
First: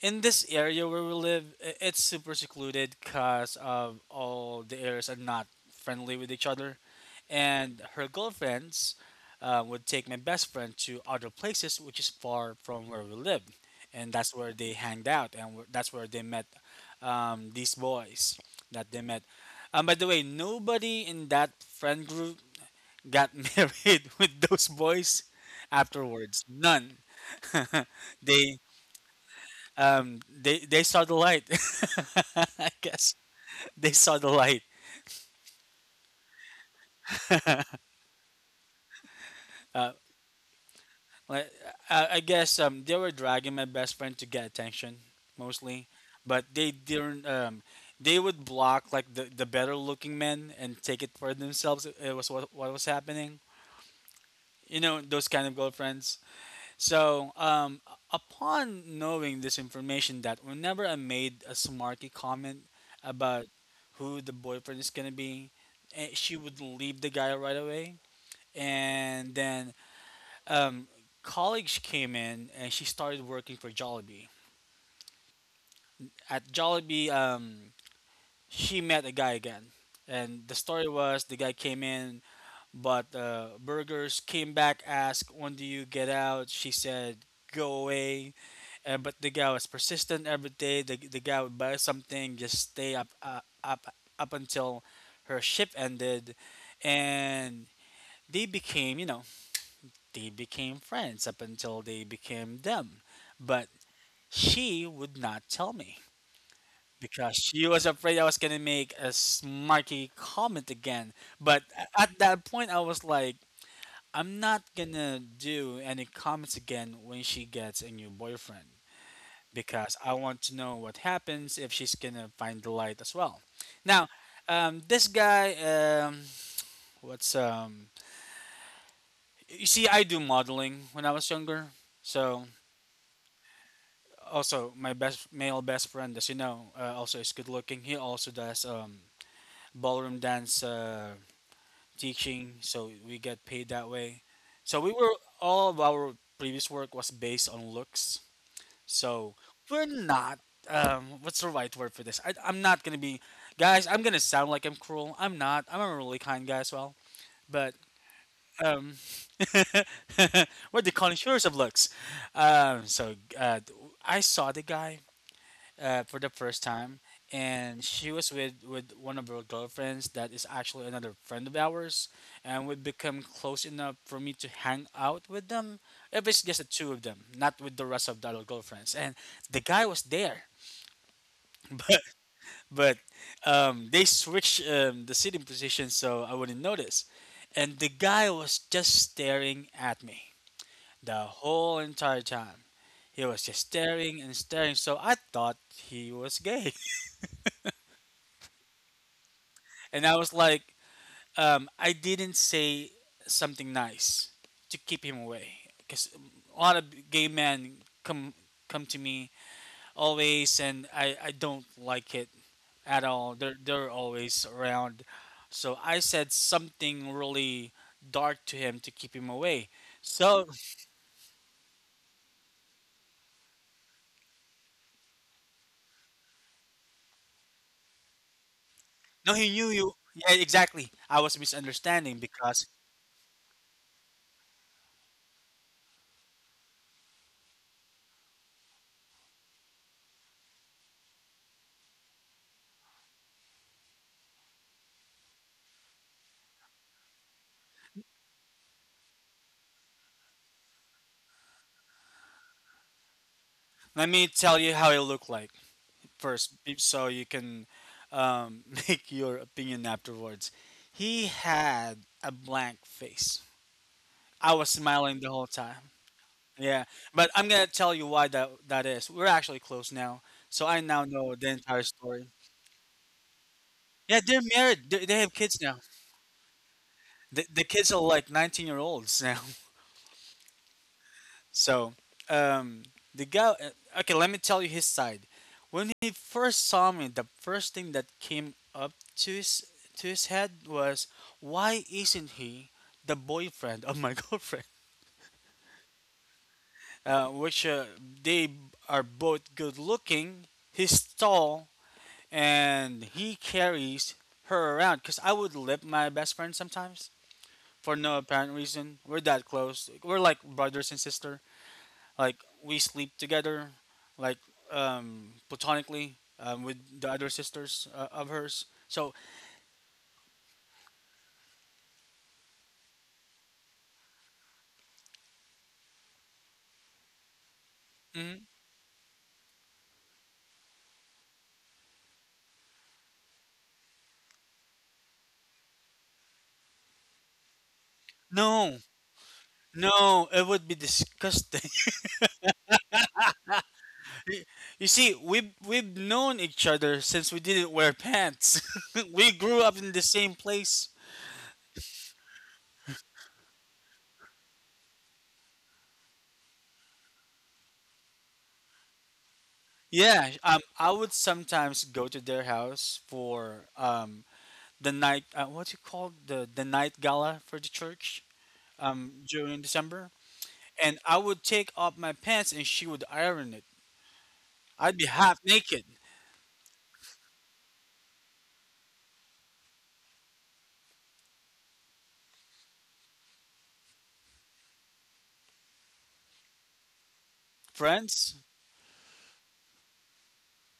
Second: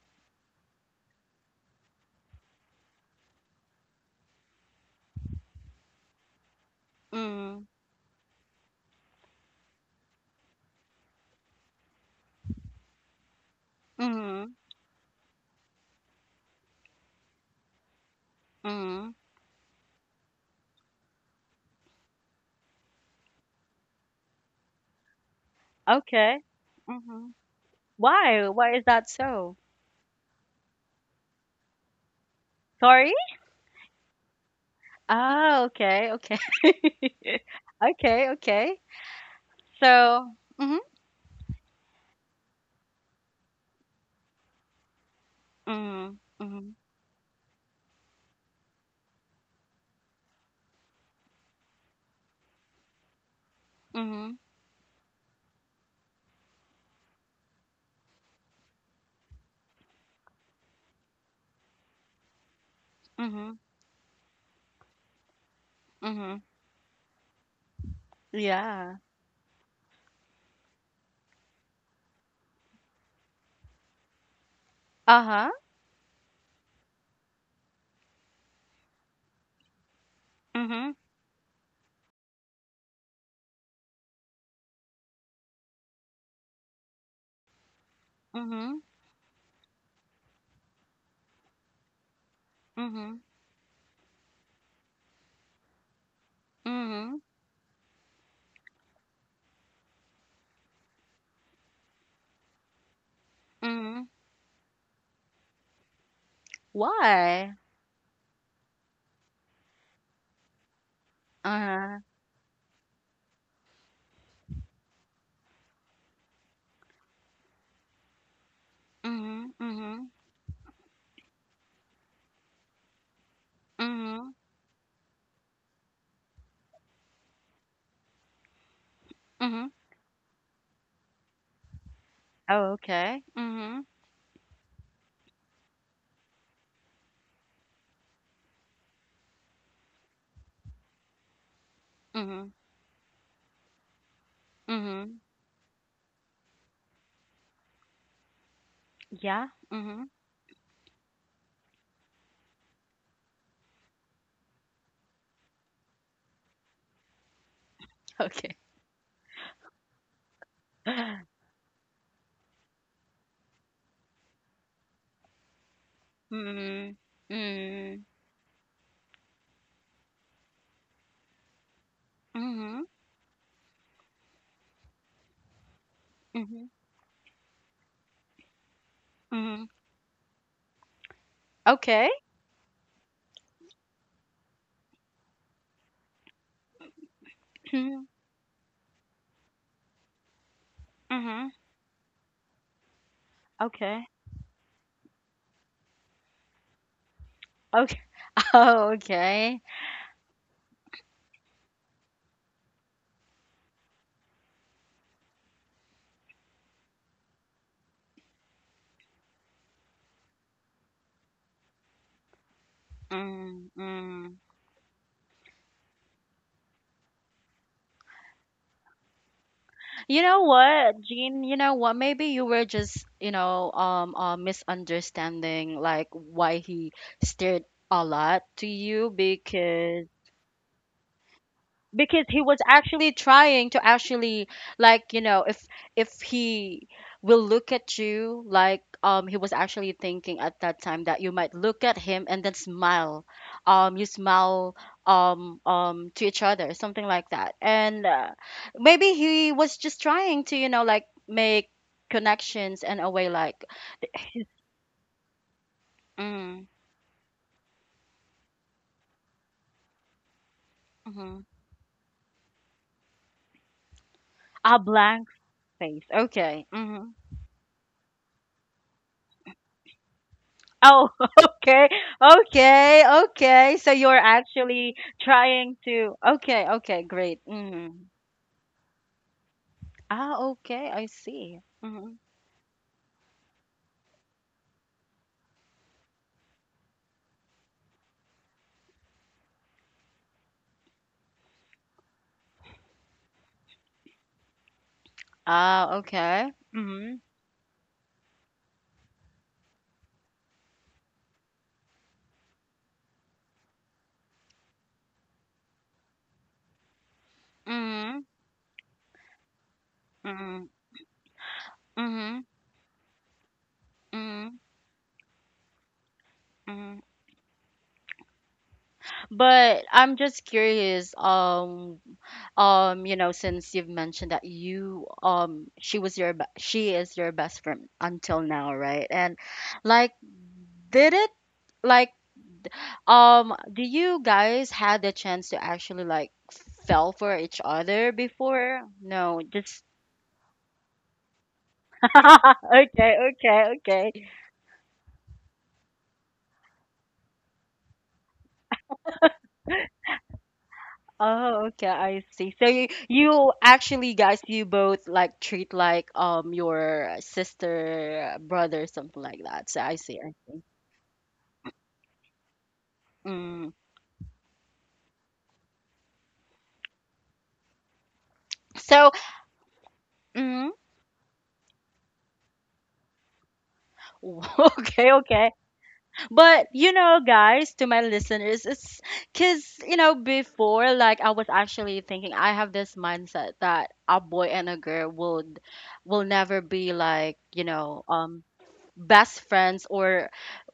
Speaker 2: In this area where we live, it's super secluded because of all the areas are not friendly with each other,
Speaker 1: mm,
Speaker 2: and her girlfriends would take my best friend to other places which is far from where we live, and that's where
Speaker 1: mhm,
Speaker 2: they hanged out, and that's where they met these boys that they
Speaker 1: mhm.
Speaker 2: met. By the way, nobody in that friend group got married with those boys
Speaker 1: Okay.
Speaker 2: afterwards. None.
Speaker 1: Mhm. Why?
Speaker 2: they
Speaker 1: Why is that so?
Speaker 2: they saw the light. I
Speaker 1: Sorry?
Speaker 2: guess they saw the light.
Speaker 1: Ah, okay, okay. Okay, okay.
Speaker 2: Uh,
Speaker 1: So, mhm,
Speaker 2: like, I guess they were dragging my best friend to get attention mostly,
Speaker 1: mhm,
Speaker 2: but they
Speaker 1: mhm,
Speaker 2: didn't. They would block like the better looking men and take it for themselves. It was what was happening.
Speaker 1: mhm,
Speaker 2: You know those kind of girlfriends. So, upon knowing this information, that whenever I made a smarky comment about
Speaker 1: mhm,
Speaker 2: who the boyfriend is gonna be, she
Speaker 1: mhm.
Speaker 2: would leave the guy right away.
Speaker 1: Yeah.
Speaker 2: And then um, college came in, and she started working for Jollibee.
Speaker 1: Uh-huh.
Speaker 2: At Jollibee, she met a guy again, and the story
Speaker 1: Mhm,
Speaker 2: was the guy came in, but Burgers came back, asked, "When do you get out?" She said, "Go away."
Speaker 1: mhm,
Speaker 2: But the guy was persistent every day. The guy would buy something, just stay up
Speaker 1: mhm,
Speaker 2: uh, up up until her shift ended,
Speaker 1: mhm,
Speaker 2: and they became you know they became friends up until they became them. But
Speaker 1: mhm.
Speaker 2: she would not tell me because
Speaker 1: Why?
Speaker 2: she was afraid I was gonna make a smarky comment again. But
Speaker 1: Uh-huh.
Speaker 2: at that point, I was like, I'm not gonna do any comments again when she gets a new boyfriend,
Speaker 1: Mhm,
Speaker 2: because
Speaker 1: mhm,
Speaker 2: I want to know what happens if she's gonna find the light as well. Now,
Speaker 1: mhm,
Speaker 2: this guy, what's
Speaker 1: mhm.
Speaker 2: you see, I do modeling when I was younger, so
Speaker 1: Oh, okay. Mhm.
Speaker 2: also my best male best friend, as you know, also is good looking. He also does ballroom dance
Speaker 1: Mhm.
Speaker 2: teaching, so we get paid that way. So we were
Speaker 1: Mhm.
Speaker 2: all of our previous work was based on looks. So
Speaker 1: Yeah.
Speaker 2: we're
Speaker 1: Mhm.
Speaker 2: not. What's the right word for this? I'm not gonna be, guys. I'm gonna sound like I'm cruel. I'm not. I'm a really kind guy as well. But
Speaker 1: Okay.
Speaker 2: um, we're the connoisseurs of looks. So, I saw the guy for the first
Speaker 1: Mhm.
Speaker 2: time, and
Speaker 1: Mhm.
Speaker 2: she was with one of her girlfriends that is actually another friend of ours, and we
Speaker 1: Mhm.
Speaker 2: become close enough for me to hang out with them if it's just the
Speaker 1: Mhm.
Speaker 2: two of them, not with the rest of the other girlfriends. And the
Speaker 1: Mhm.
Speaker 2: guy was there, but
Speaker 1: Okay.
Speaker 2: but they switched the sitting position so I wouldn't notice, and the
Speaker 1: Mhm.
Speaker 2: guy was just staring at me the
Speaker 1: Mhm.
Speaker 2: whole entire time. He was just
Speaker 1: Okay.
Speaker 2: staring and staring, so I thought he was gay.
Speaker 1: Okay. Oh, okay.
Speaker 2: And I was like, I didn't say something nice to keep him away because a lot of gay men come come to me always, and I don't like it at all. They're
Speaker 1: Mm,
Speaker 2: they're
Speaker 1: mm.
Speaker 2: always around, so I said something really dark to him to keep him away.
Speaker 1: You know
Speaker 2: So
Speaker 1: what, Jean? You know what? Maybe you were just, you know, misunderstanding like why he stared a lot to you,
Speaker 2: no, he knew you. Yeah, exactly. I was misunderstanding
Speaker 1: because he was
Speaker 2: because
Speaker 1: actually trying to actually like, you know, if he will look at you like, he was actually thinking at that time that you might look at him and then smile, you smile, to each other, something like that. And maybe he was just trying to, you know, like make connections in a way like,
Speaker 2: let me tell you how he looked like. First,
Speaker 1: mm,
Speaker 2: so you can make your opinion afterwards. He
Speaker 1: hmm,
Speaker 2: had a blank face. I was
Speaker 1: a
Speaker 2: smiling
Speaker 1: blank
Speaker 2: the whole time.
Speaker 1: face. Okay.
Speaker 2: Yeah,
Speaker 1: Mhm.
Speaker 2: but I'm gonna tell you why that is. We're actually close now, so I now
Speaker 1: Oh,
Speaker 2: know the entire
Speaker 1: okay,
Speaker 2: story.
Speaker 1: okay, okay. So you're
Speaker 2: Yeah, they're married.
Speaker 1: actually
Speaker 2: They have kids
Speaker 1: trying
Speaker 2: now.
Speaker 1: to. Okay, okay, great.
Speaker 2: The kids are
Speaker 1: Mm.
Speaker 2: like 19-year-olds year olds now.
Speaker 1: Ah, okay, I see.
Speaker 2: So,
Speaker 1: Mm-hmm.
Speaker 2: um, the guy. Okay, let me tell you his side. When he first saw me, the first thing that came up to his head was, "Why isn't he the boyfriend of my girlfriend?"
Speaker 1: Ah, okay. Mm-hmm.
Speaker 2: Which they are both good looking. He's tall, and he carries her around. Cause I would lip my best friend sometimes for no
Speaker 1: Mm-hmm.
Speaker 2: apparent reason. We're that close. We're like
Speaker 1: Mm-hmm.
Speaker 2: brothers and sister. Like
Speaker 1: Mm-hmm.
Speaker 2: we sleep together, like
Speaker 1: Mm-hmm.
Speaker 2: platonically with
Speaker 1: Mm-hmm.
Speaker 2: the other sisters of hers. So
Speaker 1: But I'm just curious. You know, since you've mentioned that you, she was your, she is your best friend until
Speaker 2: hmm
Speaker 1: now, right? And like, did it? Like, um, do you guys had the chance to actually like fell for each other
Speaker 2: no,
Speaker 1: before? No, just
Speaker 2: no, it would be disgusting.
Speaker 1: okay, okay, okay.
Speaker 2: You see, we've known each other since we didn't wear pants. We grew up in the same place.
Speaker 1: Oh, okay, I see. So you actually, guys, you both like treat like your sister, brother, something like that. So I see,
Speaker 2: Yeah,
Speaker 1: I see.
Speaker 2: I would sometimes go to their house for
Speaker 1: Mm.
Speaker 2: the night. What's it called? The night gala for the church.
Speaker 1: So,
Speaker 2: During December,
Speaker 1: mm,
Speaker 2: and I would take off my pants and she would iron it. I'd be
Speaker 1: okay,
Speaker 2: half
Speaker 1: okay.
Speaker 2: naked,
Speaker 1: But you know, guys, to my listeners, it's because, you know, before, like, I was actually thinking, I have this mindset that a boy and a girl would will never be like, you know,
Speaker 2: friends.
Speaker 1: best friends or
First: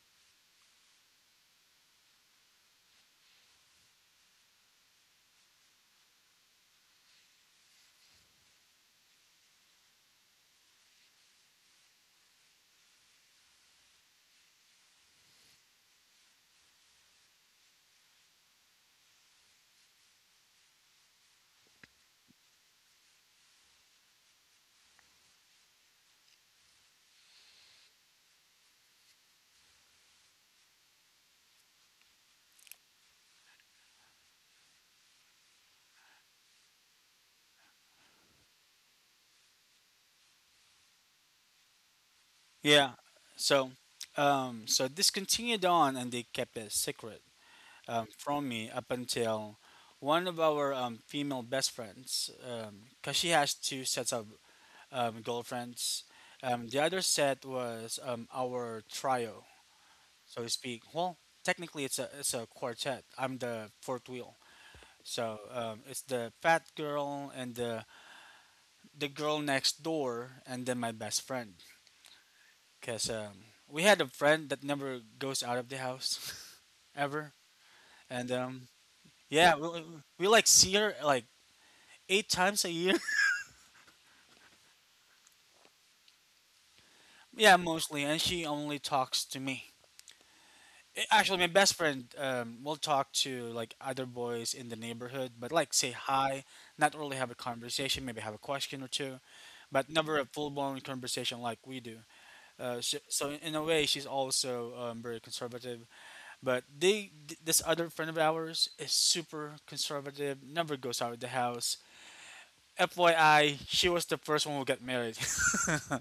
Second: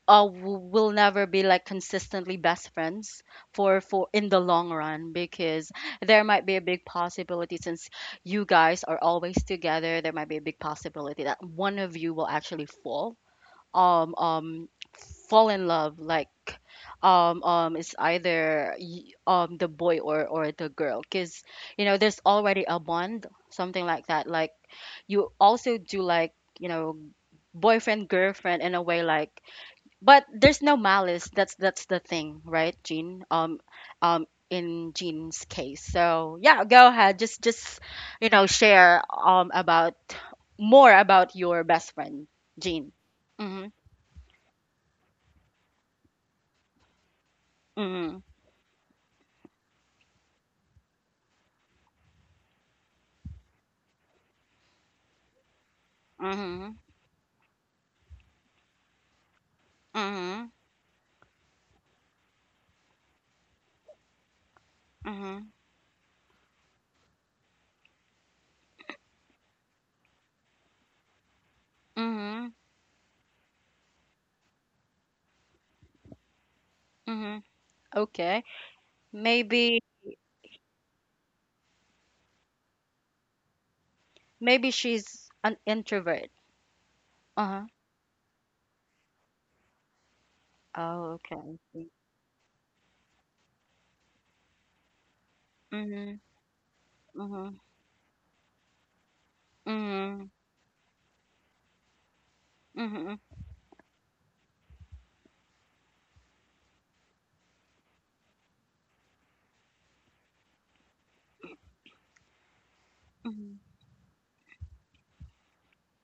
Speaker 1: will never be like consistently best friends for in the long run, because there might be a big possibility, since you guys are always together, there might be a big possibility that one of you will actually fall, um um fall in love, like, it's either the boy or the girl, because, you know, there's already a bond, something like that, like you also do like, you know, boyfriend girlfriend in a way, like, but there's no malice. That's the thing, right, Jean? In Jean's case, so yeah, go ahead. Just, you know, share about more about your best friend, Jean.
Speaker 2: Yeah. So, so this continued on, and they kept it secret
Speaker 1: Mhm,
Speaker 2: from me up until one of our female best friends, because she has two sets of girlfriends. Um,
Speaker 1: mhm,
Speaker 2: the other set was our trio, so
Speaker 1: mhm,
Speaker 2: to speak. Well, technically, it's a quartet. I'm the fourth wheel. So
Speaker 1: mhm,
Speaker 2: it's the fat girl and the girl next door, and then my best friend.
Speaker 1: mhm,
Speaker 2: Cause we had a friend that never goes out of the house, ever.
Speaker 1: mhm.
Speaker 2: And
Speaker 1: Okay.
Speaker 2: yeah, we,
Speaker 1: Maybe
Speaker 2: we we, like see her like eight times a year.
Speaker 1: maybe she's an introvert.
Speaker 2: Yeah,
Speaker 1: Uh-huh.
Speaker 2: mostly, and she only talks to me.
Speaker 1: Oh, okay.
Speaker 2: Actually, my
Speaker 1: I
Speaker 2: best
Speaker 1: see.
Speaker 2: friend will talk to like other boys in the neighborhood, but like say
Speaker 1: Mhm,
Speaker 2: hi, not really have a
Speaker 1: mhm,
Speaker 2: conversation, maybe have a question or two, but never a
Speaker 1: mhm,
Speaker 2: full blown conversation like we do. Uh, so,
Speaker 1: mhm,
Speaker 2: so in a way, she's also very conservative. But this other friend of ours is super conservative, never goes out of the house.
Speaker 1: mhm.
Speaker 2: FYI, she was the first one who got married.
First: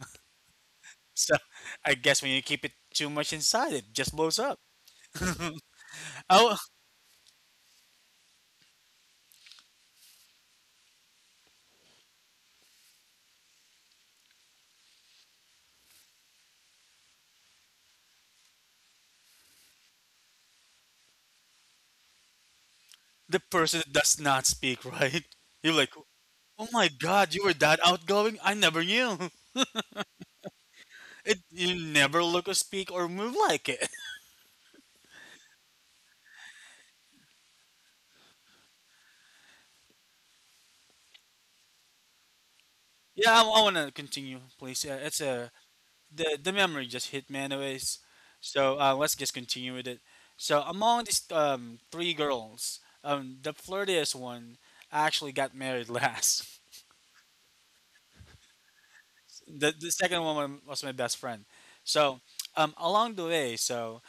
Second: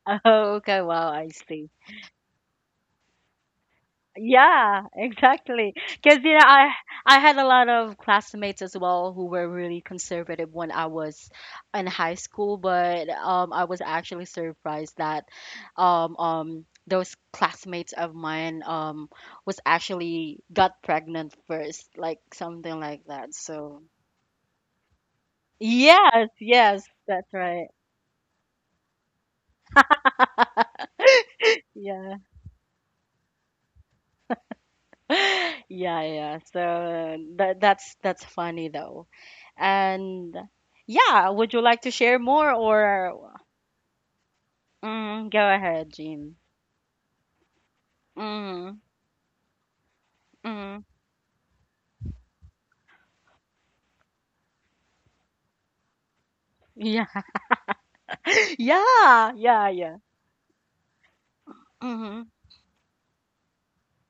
Speaker 1: Oh, okay. Wow, I
Speaker 2: So
Speaker 1: see.
Speaker 2: I guess when you keep it too much inside, it just blows up.
Speaker 1: Yeah, exactly. Because, you know,
Speaker 2: Oh,
Speaker 1: I had a lot of classmates as well who were really conservative when I was in high school, but I was actually surprised that those classmates of mine was actually got pregnant first, like something like that.
Speaker 2: the person
Speaker 1: So
Speaker 2: that does not speak, right? You're like,
Speaker 1: yes,
Speaker 2: oh
Speaker 1: yes,
Speaker 2: my god,
Speaker 1: that's
Speaker 2: you were
Speaker 1: right.
Speaker 2: that outgoing? I never knew. You
Speaker 1: Yeah.
Speaker 2: never look or speak or move like it.
Speaker 1: Yeah, yeah. So that that's funny though. And yeah, would you like to share more
Speaker 2: Yeah,
Speaker 1: or
Speaker 2: I want to continue, please. Yeah, it's
Speaker 1: mm,
Speaker 2: a
Speaker 1: go ahead, Jean?
Speaker 2: the memory just hit me anyways.
Speaker 1: Mm,
Speaker 2: So let's just continue with it. So
Speaker 1: mm.
Speaker 2: among these three girls, the flirtiest one actually got married last.
Speaker 1: Yeah. Yeah, yeah,
Speaker 2: The
Speaker 1: yeah.
Speaker 2: second one was my best friend. So
Speaker 1: Mm-hmm.
Speaker 2: along the way, so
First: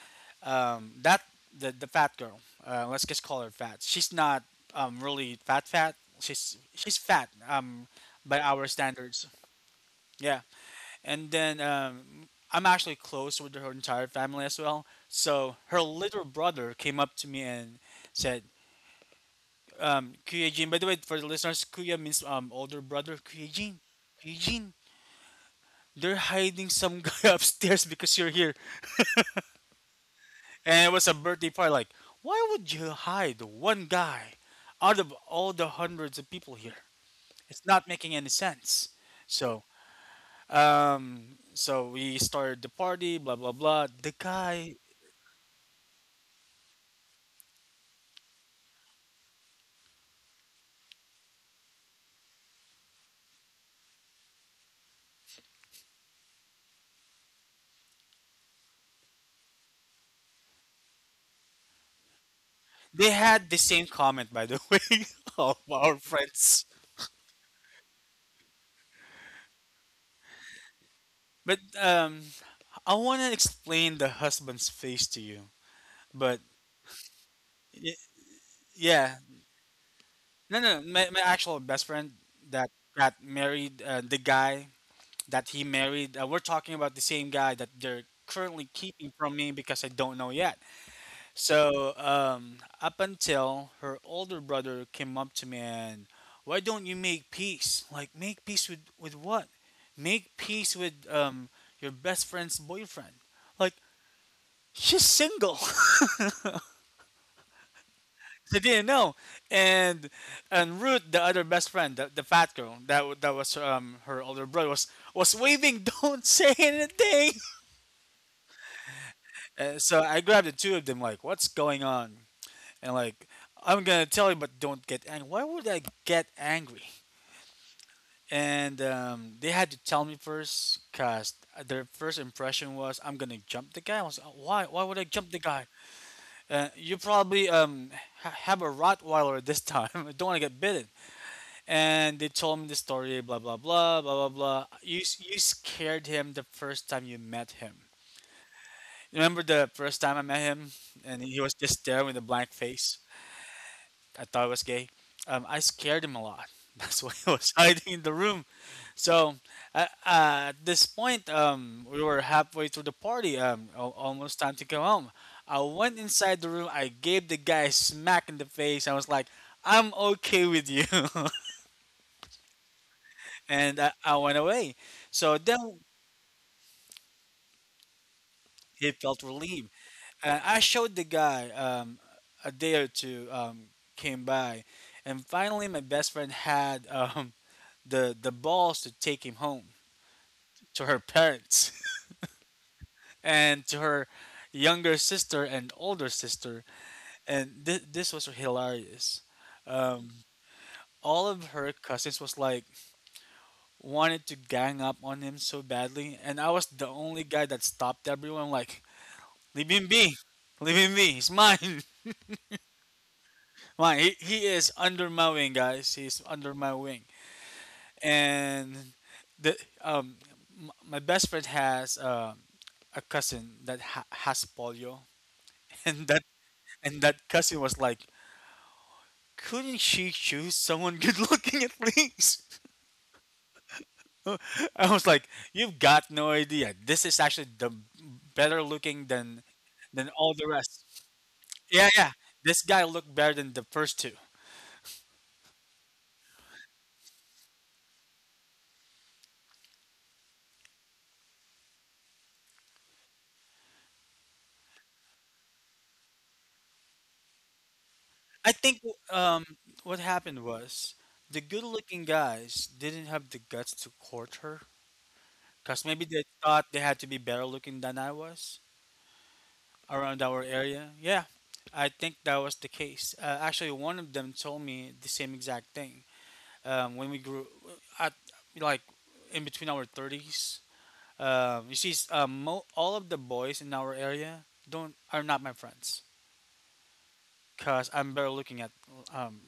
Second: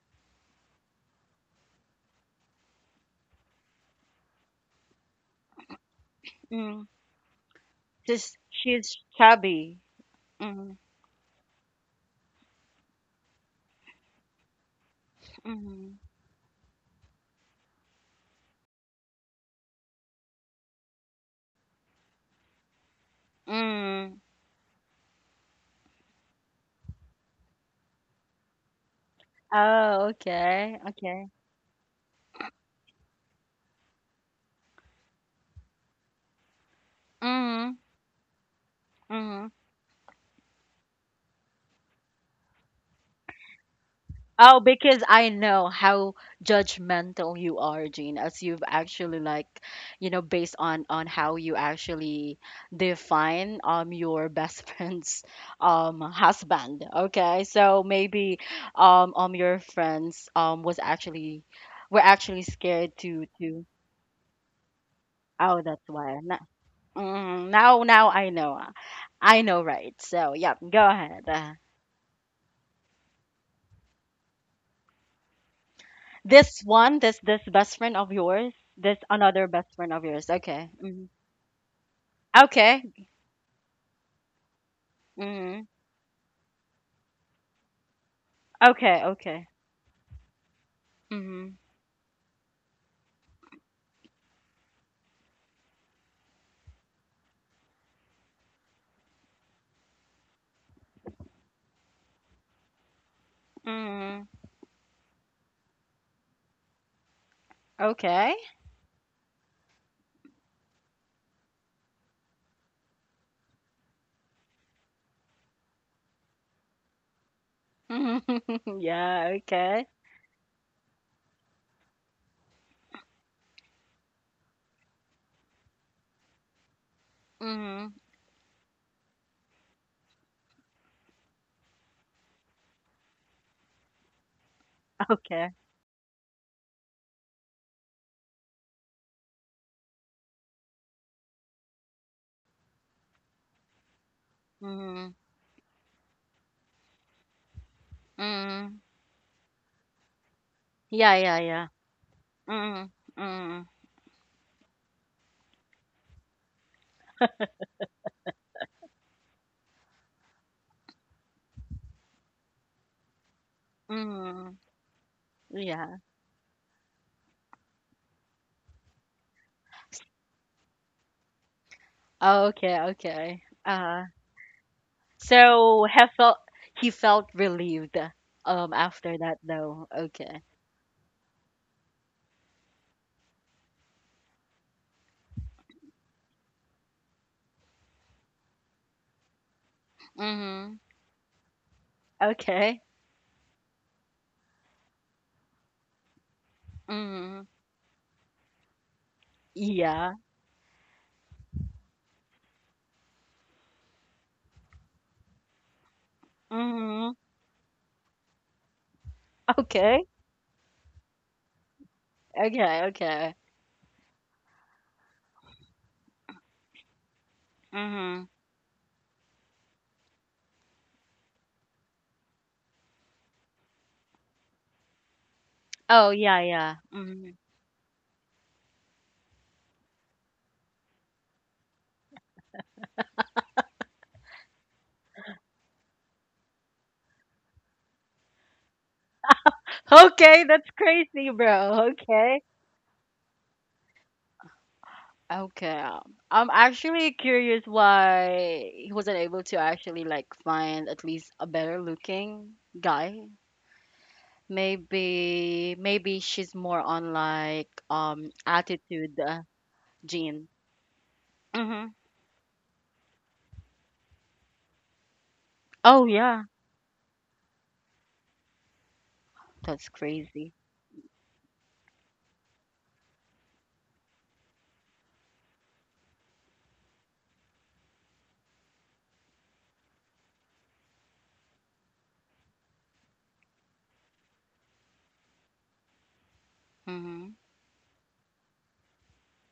Speaker 2: that the fat girl, let's just call her fat. She's not really fat fat. She's
Speaker 1: Mm.
Speaker 2: she's fat
Speaker 1: Just
Speaker 2: by our
Speaker 1: she's
Speaker 2: standards.
Speaker 1: chubby.
Speaker 2: Yeah.
Speaker 1: Mm-hmm.
Speaker 2: And then I'm actually close with her entire family as well. So her
Speaker 1: Mm-hmm.
Speaker 2: little brother came up to me and said, "Kuya Jin." By the way, for the listeners, Kuya means older brother. Kuya Jin,
Speaker 1: Mm.
Speaker 2: Kuya Jin, they're hiding some guy upstairs because you're here,
Speaker 1: Oh, okay,
Speaker 2: and it was a
Speaker 1: okay.
Speaker 2: birthday party. Like, why would you hide one guy out of all the hundreds of people here? It's
Speaker 1: Mm-hmm.
Speaker 2: not making any sense.
Speaker 1: Mm-hmm.
Speaker 2: So, so we started the party, blah blah blah. The
Speaker 1: Oh,
Speaker 2: guy
Speaker 1: because I know how judgmental you are, Jean, as you've actually like, you know, based on how you actually define your best friend's husband. Okay, so maybe your friends was actually were actually scared
Speaker 2: they
Speaker 1: to
Speaker 2: had the
Speaker 1: to.
Speaker 2: same comment, by the way, of
Speaker 1: Oh, that's
Speaker 2: our
Speaker 1: why. Now,
Speaker 2: friends.
Speaker 1: mm, now now I know. Uh, I know, right? So yeah, go ahead.
Speaker 2: But I want to explain the husband's face to you. But
Speaker 1: This one, this best friend
Speaker 2: y-
Speaker 1: of yours, this
Speaker 2: yeah,
Speaker 1: another best friend of yours.
Speaker 2: no,
Speaker 1: Okay.
Speaker 2: no,
Speaker 1: Hmm.
Speaker 2: my actual best friend that
Speaker 1: Okay.
Speaker 2: that married the guy that he
Speaker 1: Hmm.
Speaker 2: married. We're talking about the same guy that they're currently
Speaker 1: Okay.
Speaker 2: keeping from
Speaker 1: Okay.
Speaker 2: me because I don't know yet.
Speaker 1: Hmm.
Speaker 2: So, up until her older brother came up to me and, why don't you make peace? Like, make peace with what? Make peace with your best friend's boyfriend. Like,
Speaker 1: Hmm.
Speaker 2: she's single.
Speaker 1: Okay.
Speaker 2: I didn't know. And and Ruth, the other best friend, the fat girl, that that was her older brother, was waving, don't say anything.
Speaker 1: Mhm. Yeah. Okay.
Speaker 2: So I grabbed the two of them, like, what's going on? And like I'm gonna tell you, but don't get angry. Why would I get angry?
Speaker 1: Hmm.
Speaker 2: And they had to tell me first, cause their first impression was I'm gonna jump the guy. I was like, why? Why would I jump the
Speaker 1: Okay.
Speaker 2: guy? You probably have a Rottweiler this time. I don't want to get bitten. And they told me the story, blah blah blah blah blah blah. You
Speaker 1: Hmm.
Speaker 2: you scared him the first time you met him.
Speaker 1: Hmm.
Speaker 2: Remember the first time I met him,
Speaker 1: Yeah.
Speaker 2: and
Speaker 1: Yeah.
Speaker 2: he was
Speaker 1: Yeah.
Speaker 2: just there with a blank
Speaker 1: Hmm.
Speaker 2: face.
Speaker 1: Hmm.
Speaker 2: I thought I was gay. I scared him a lot. That's why I was hiding in the room. So at this point, we were halfway through the party, almost time
Speaker 1: Hmm.
Speaker 2: to go home. I
Speaker 1: Yeah.
Speaker 2: went inside the room. I gave the guy a smack in the face. I was like, "I'm okay with you,"
Speaker 1: Okay. Okay.
Speaker 2: and I went away. So then
Speaker 1: So have felt he felt relieved.
Speaker 2: he
Speaker 1: After
Speaker 2: felt
Speaker 1: that,
Speaker 2: relieved.
Speaker 1: though. Okay.
Speaker 2: And I showed the guy a day or two came by, and finally my best friend had the balls to take him home
Speaker 1: Hmm.
Speaker 2: to her parents
Speaker 1: Okay.
Speaker 2: and to her younger sister and older sister
Speaker 1: Hmm.
Speaker 2: and this was hilarious, um,
Speaker 1: Yeah.
Speaker 2: all of her cousins was like wanted to gang up on him so badly, and I was the
Speaker 1: Mhm.
Speaker 2: only guy that stopped everyone like leave him
Speaker 1: Okay.
Speaker 2: be, leave him be, he's mine.
Speaker 1: Okay. Okay.
Speaker 2: Mine, he is under my wing guys, he's under my wing.
Speaker 1: Mhm.
Speaker 2: And the um my best friend has a cousin that has polio. and
Speaker 1: Oh
Speaker 2: that
Speaker 1: yeah, yeah.
Speaker 2: and that
Speaker 1: Mhm.
Speaker 2: cousin was like, couldn't she choose someone good looking at least? I was like, you've got no idea, this is actually the better looking than all
Speaker 1: Okay,
Speaker 2: the
Speaker 1: that's
Speaker 2: rest.
Speaker 1: crazy,
Speaker 2: Yeah,
Speaker 1: bro.
Speaker 2: yeah,
Speaker 1: Okay.
Speaker 2: this guy looked better than the first two.
Speaker 1: Okay. Um, I'm actually curious why he wasn't able to actually like find at least a better looking guy. Maybe maybe she's more on like
Speaker 2: I think
Speaker 1: attitude,
Speaker 2: um what happened
Speaker 1: gene.
Speaker 2: was the good
Speaker 1: Mhm.
Speaker 2: looking guys didn't have the guts to court her. Because
Speaker 1: Oh
Speaker 2: maybe they
Speaker 1: yeah.
Speaker 2: thought they had to be better looking than I was
Speaker 1: That's
Speaker 2: around our
Speaker 1: crazy.
Speaker 2: area. Yeah, I think that was the case. Actually, one of them told me the same exact thing. When we grew at like in between our 30s, you see, all of the boys in our area don't are not my friends
Speaker 1: Mhm.
Speaker 2: because I'm better looking at. Um,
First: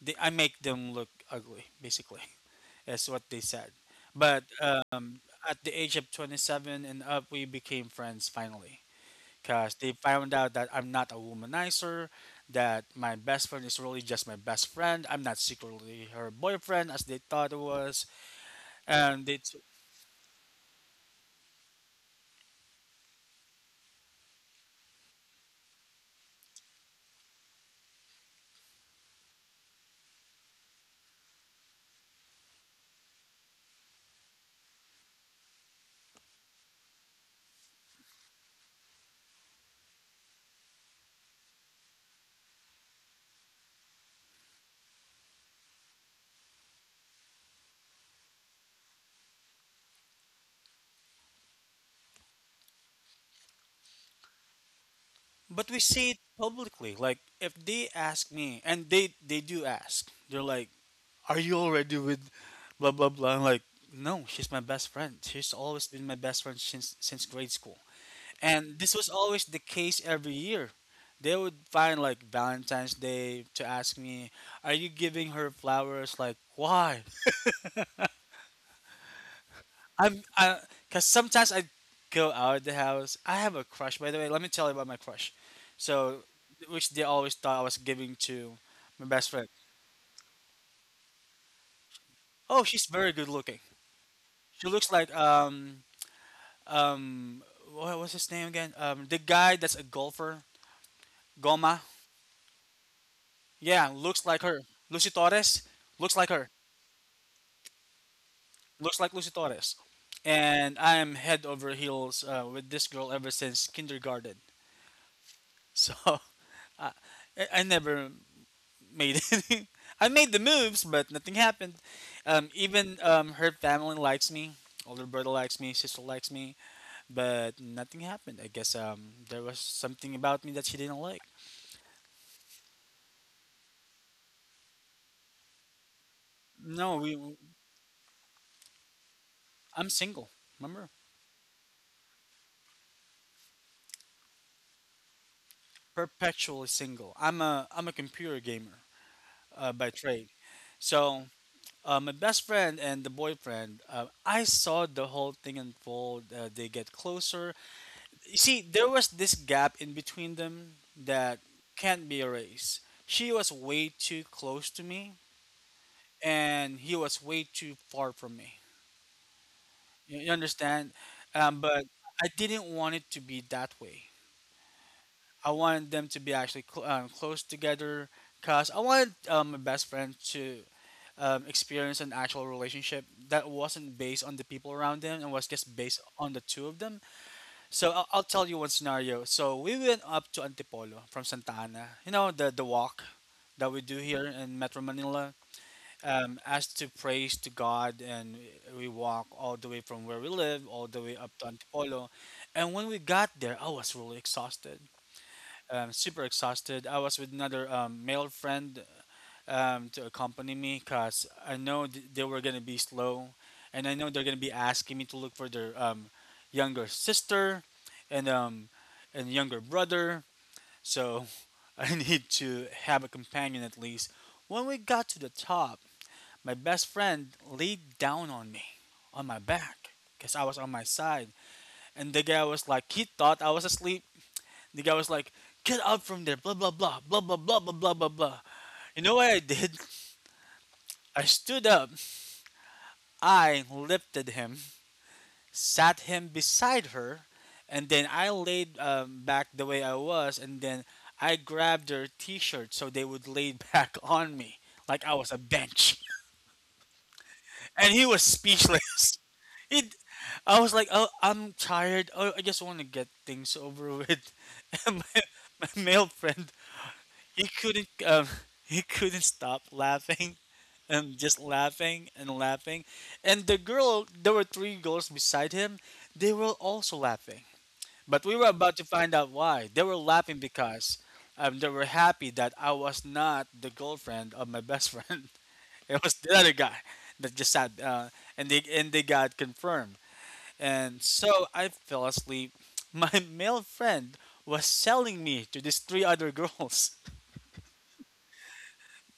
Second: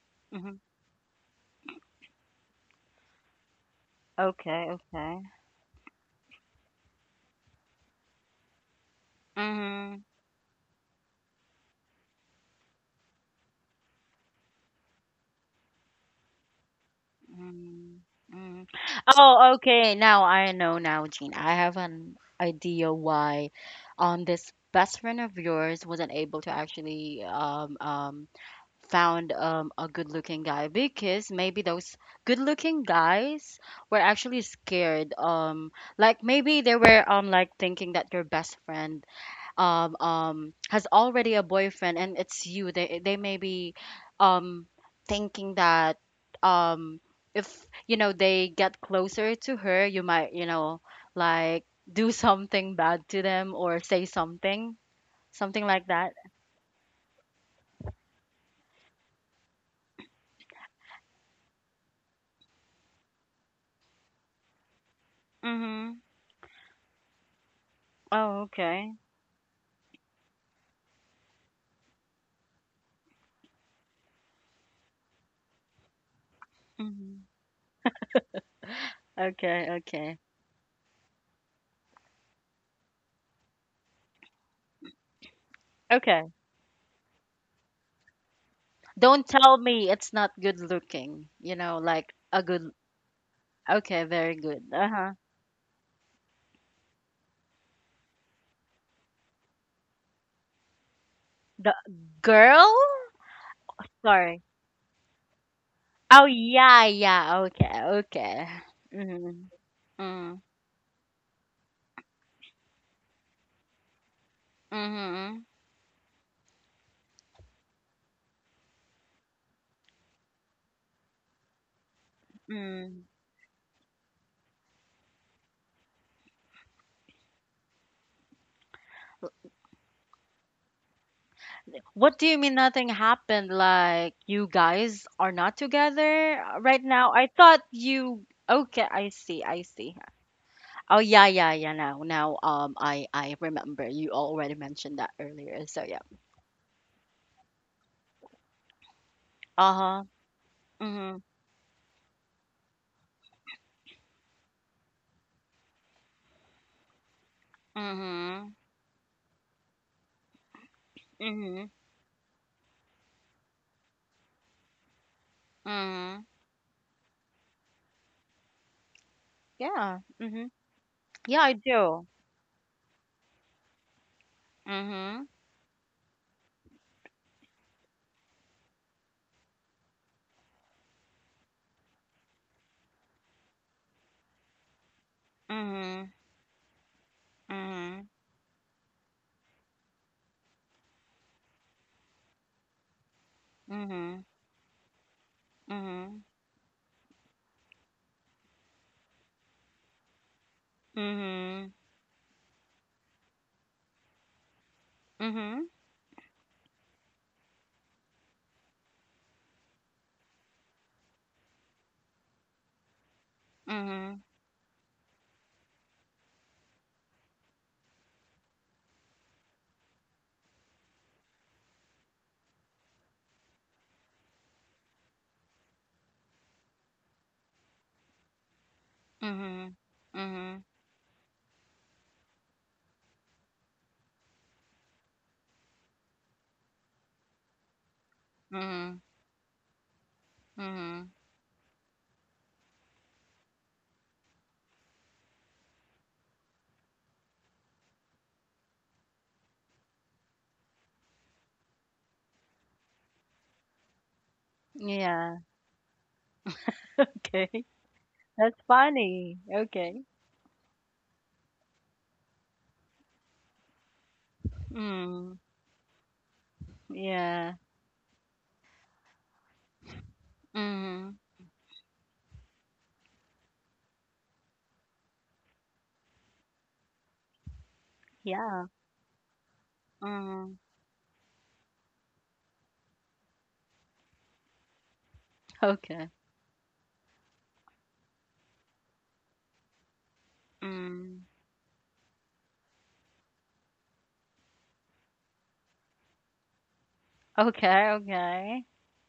Speaker 2: I make
Speaker 1: Mhm.
Speaker 2: them look ugly, basically. That's what they said. But
Speaker 1: Okay. Okay.
Speaker 2: at the age of 27 and up, we became friends finally. Because they
Speaker 1: Mhm.
Speaker 2: found out that I'm not a womanizer, that my best friend is really just my best friend. I'm not secretly her boyfriend as they thought it was,
Speaker 1: Mm, mm.
Speaker 2: and they. t-
Speaker 1: Oh, okay. Now I know now, Jean. I have an idea why this best friend of yours wasn't able to actually found a good looking guy, because maybe those good looking guys were actually scared. Like maybe they were like thinking that your best friend has already a boyfriend, and it's you. They may be um thinking that um if, you know, they get closer to her, you might, you know, like do something bad to them or say something,
Speaker 2: but
Speaker 1: something
Speaker 2: we
Speaker 1: like
Speaker 2: see it
Speaker 1: that.
Speaker 2: publicly. Like if they ask me, and they do ask, they're like, "Are you already with, blah blah blah?" I'm like, "No, she's my best friend. She's always been
Speaker 1: Mhm.
Speaker 2: my best friend since grade school."
Speaker 1: Oh,
Speaker 2: And this
Speaker 1: okay.
Speaker 2: was always the case every year. They would find like Valentine's Day to ask me, "Are you giving her flowers?" Like, why?
Speaker 1: Mhm. Okay,
Speaker 2: I'm,
Speaker 1: okay,
Speaker 2: I, cause sometimes I go out of the house. I have a crush, by the way. Let me tell you about my crush. So,
Speaker 1: okay.
Speaker 2: which they always thought I was giving to my best
Speaker 1: Don't
Speaker 2: friend.
Speaker 1: tell me it's not good looking, you know, like a
Speaker 2: Oh,
Speaker 1: good.
Speaker 2: she's very good looking.
Speaker 1: Okay, very
Speaker 2: She
Speaker 1: good.
Speaker 2: looks like
Speaker 1: Uh-huh.
Speaker 2: um what was his name again? The guy that's a golfer, Goma.
Speaker 1: The girl,
Speaker 2: Yeah, looks like
Speaker 1: sorry.
Speaker 2: her. Lucy Torres looks like
Speaker 1: Oh,
Speaker 2: her.
Speaker 1: yeah, yeah. Okay, okay.
Speaker 2: Looks like Lucy
Speaker 1: Mm-hmm.
Speaker 2: Torres.
Speaker 1: Mm,
Speaker 2: And I am head over heels with this girl ever since kindergarten.
Speaker 1: hmm, mm,
Speaker 2: So I, I never made any. I made the moves, but nothing happened.
Speaker 1: hmm.
Speaker 2: Even
Speaker 1: Mm.
Speaker 2: her family likes me. Older brother likes me. Sister likes me. But nothing happened. I guess there was something about me that she didn't like.
Speaker 1: What do you mean nothing happened? Like you guys are not together, right
Speaker 2: No,
Speaker 1: now?
Speaker 2: we.
Speaker 1: I thought you. Okay, I see, I
Speaker 2: I'm
Speaker 1: see.
Speaker 2: single. Remember,
Speaker 1: Oh yeah, yeah, yeah. Now, now, I remember you already mentioned that earlier. So yeah.
Speaker 2: perpetually single. I'm a computer gamer by
Speaker 1: Uh-huh.
Speaker 2: trade.
Speaker 1: Hmm.
Speaker 2: So my best friend and the boyfriend, I saw the whole thing unfold. They get closer. You
Speaker 1: Hmm.
Speaker 2: see, there was this gap in between them that
Speaker 1: Hmm.
Speaker 2: can't be erased. She was way too close to me,
Speaker 1: Hmm.
Speaker 2: and he was way too far from me.
Speaker 1: Yeah.
Speaker 2: You
Speaker 1: Hmm.
Speaker 2: understand?
Speaker 1: Yeah, I
Speaker 2: But
Speaker 1: do.
Speaker 2: I didn't want it to be that way.
Speaker 1: Hmm.
Speaker 2: I wanted them to be actually close together because I wanted my best friend to experience an actual relationship that wasn't based on the people around them and was just based
Speaker 1: Hmm.
Speaker 2: on the two of them. So
Speaker 1: Hmm.
Speaker 2: I'll tell you one scenario. So we went up to Antipolo from Santa Ana. You know, the walk that we do here
Speaker 1: Hmm.
Speaker 2: in Metro Manila.
Speaker 1: Hmm.
Speaker 2: As to praise to God, and we walk all the way from where we live, all the way up to
Speaker 1: Mhm.
Speaker 2: Antipolo. And when we got there, I was really exhausted,
Speaker 1: Mhm.
Speaker 2: super exhausted. I was with another male friend to accompany me because I know they were going to be slow. And I know they're
Speaker 1: Mhm.
Speaker 2: going to be asking me to look for their younger sister and, um, and younger brother. So I need to have a companion at least. When we got to the top, my best friend laid down on me, on my
Speaker 1: Mhm.
Speaker 2: back, because I was on
Speaker 1: Mhm.
Speaker 2: my side. And the guy was like, he thought I was asleep. The guy was like, "Get out from there!" Blah blah blah blah blah blah blah blah blah blah. You
Speaker 1: Mhm.
Speaker 2: know what I did?
Speaker 1: Mhm.
Speaker 2: I stood up. I lifted him, sat him beside her, and then I laid back the way I was, and then I grabbed their T-shirt so they would lay back on me like I was a
Speaker 1: Yeah.
Speaker 2: bench.
Speaker 1: Okay.
Speaker 2: And he was
Speaker 1: That's
Speaker 2: speechless.
Speaker 1: funny.
Speaker 2: He,
Speaker 1: Okay.
Speaker 2: I was like, "Oh, I'm tired. Oh, I just want to get things over with." And
Speaker 1: Mm.
Speaker 2: my male friend he
Speaker 1: Yeah.
Speaker 2: couldn't he couldn't stop laughing, and
Speaker 1: Mhm.
Speaker 2: just laughing and laughing. And the girl, there were three girls beside him, they were also laughing, but we were
Speaker 1: Yeah.
Speaker 2: about to find out why they were laughing
Speaker 1: Mhm.
Speaker 2: because they were happy that I was not the girlfriend of my best friend. It was
Speaker 1: Okay.
Speaker 2: the other guy that just sat and they got confirmed. And
Speaker 1: Mm.
Speaker 2: so I fell asleep. My male friend was selling me to these three other girls
Speaker 1: Okay. Okay.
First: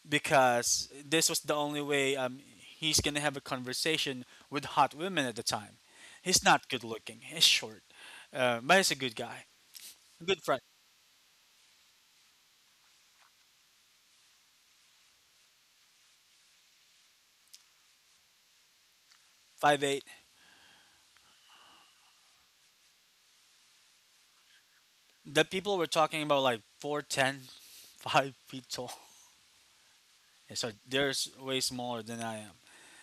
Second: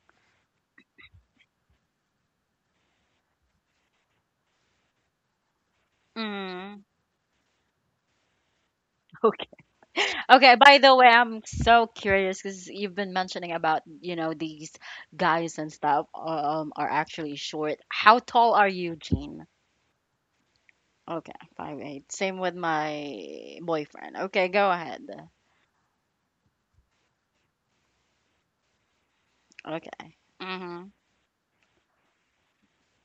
Speaker 2: because this was the only way he's gonna have a conversation with hot women at the time. He's not
Speaker 1: Mm.
Speaker 2: good looking. He's short, but he's a good guy.
Speaker 1: Okay.
Speaker 2: Good
Speaker 1: Okay.
Speaker 2: friend.
Speaker 1: By the way, I'm so curious, because you've been mentioning about, you know, these guys and stuff, um, are actually short. How tall are you, Jean?
Speaker 2: 5'8".
Speaker 1: Okay, 5'8". Same with my boyfriend. Okay, go ahead.
Speaker 2: The people were talking about like 4'10", 5 feet tall.
Speaker 1: Okay.
Speaker 2: Yeah, so
Speaker 1: Mhm.
Speaker 2: they're way smaller than I am.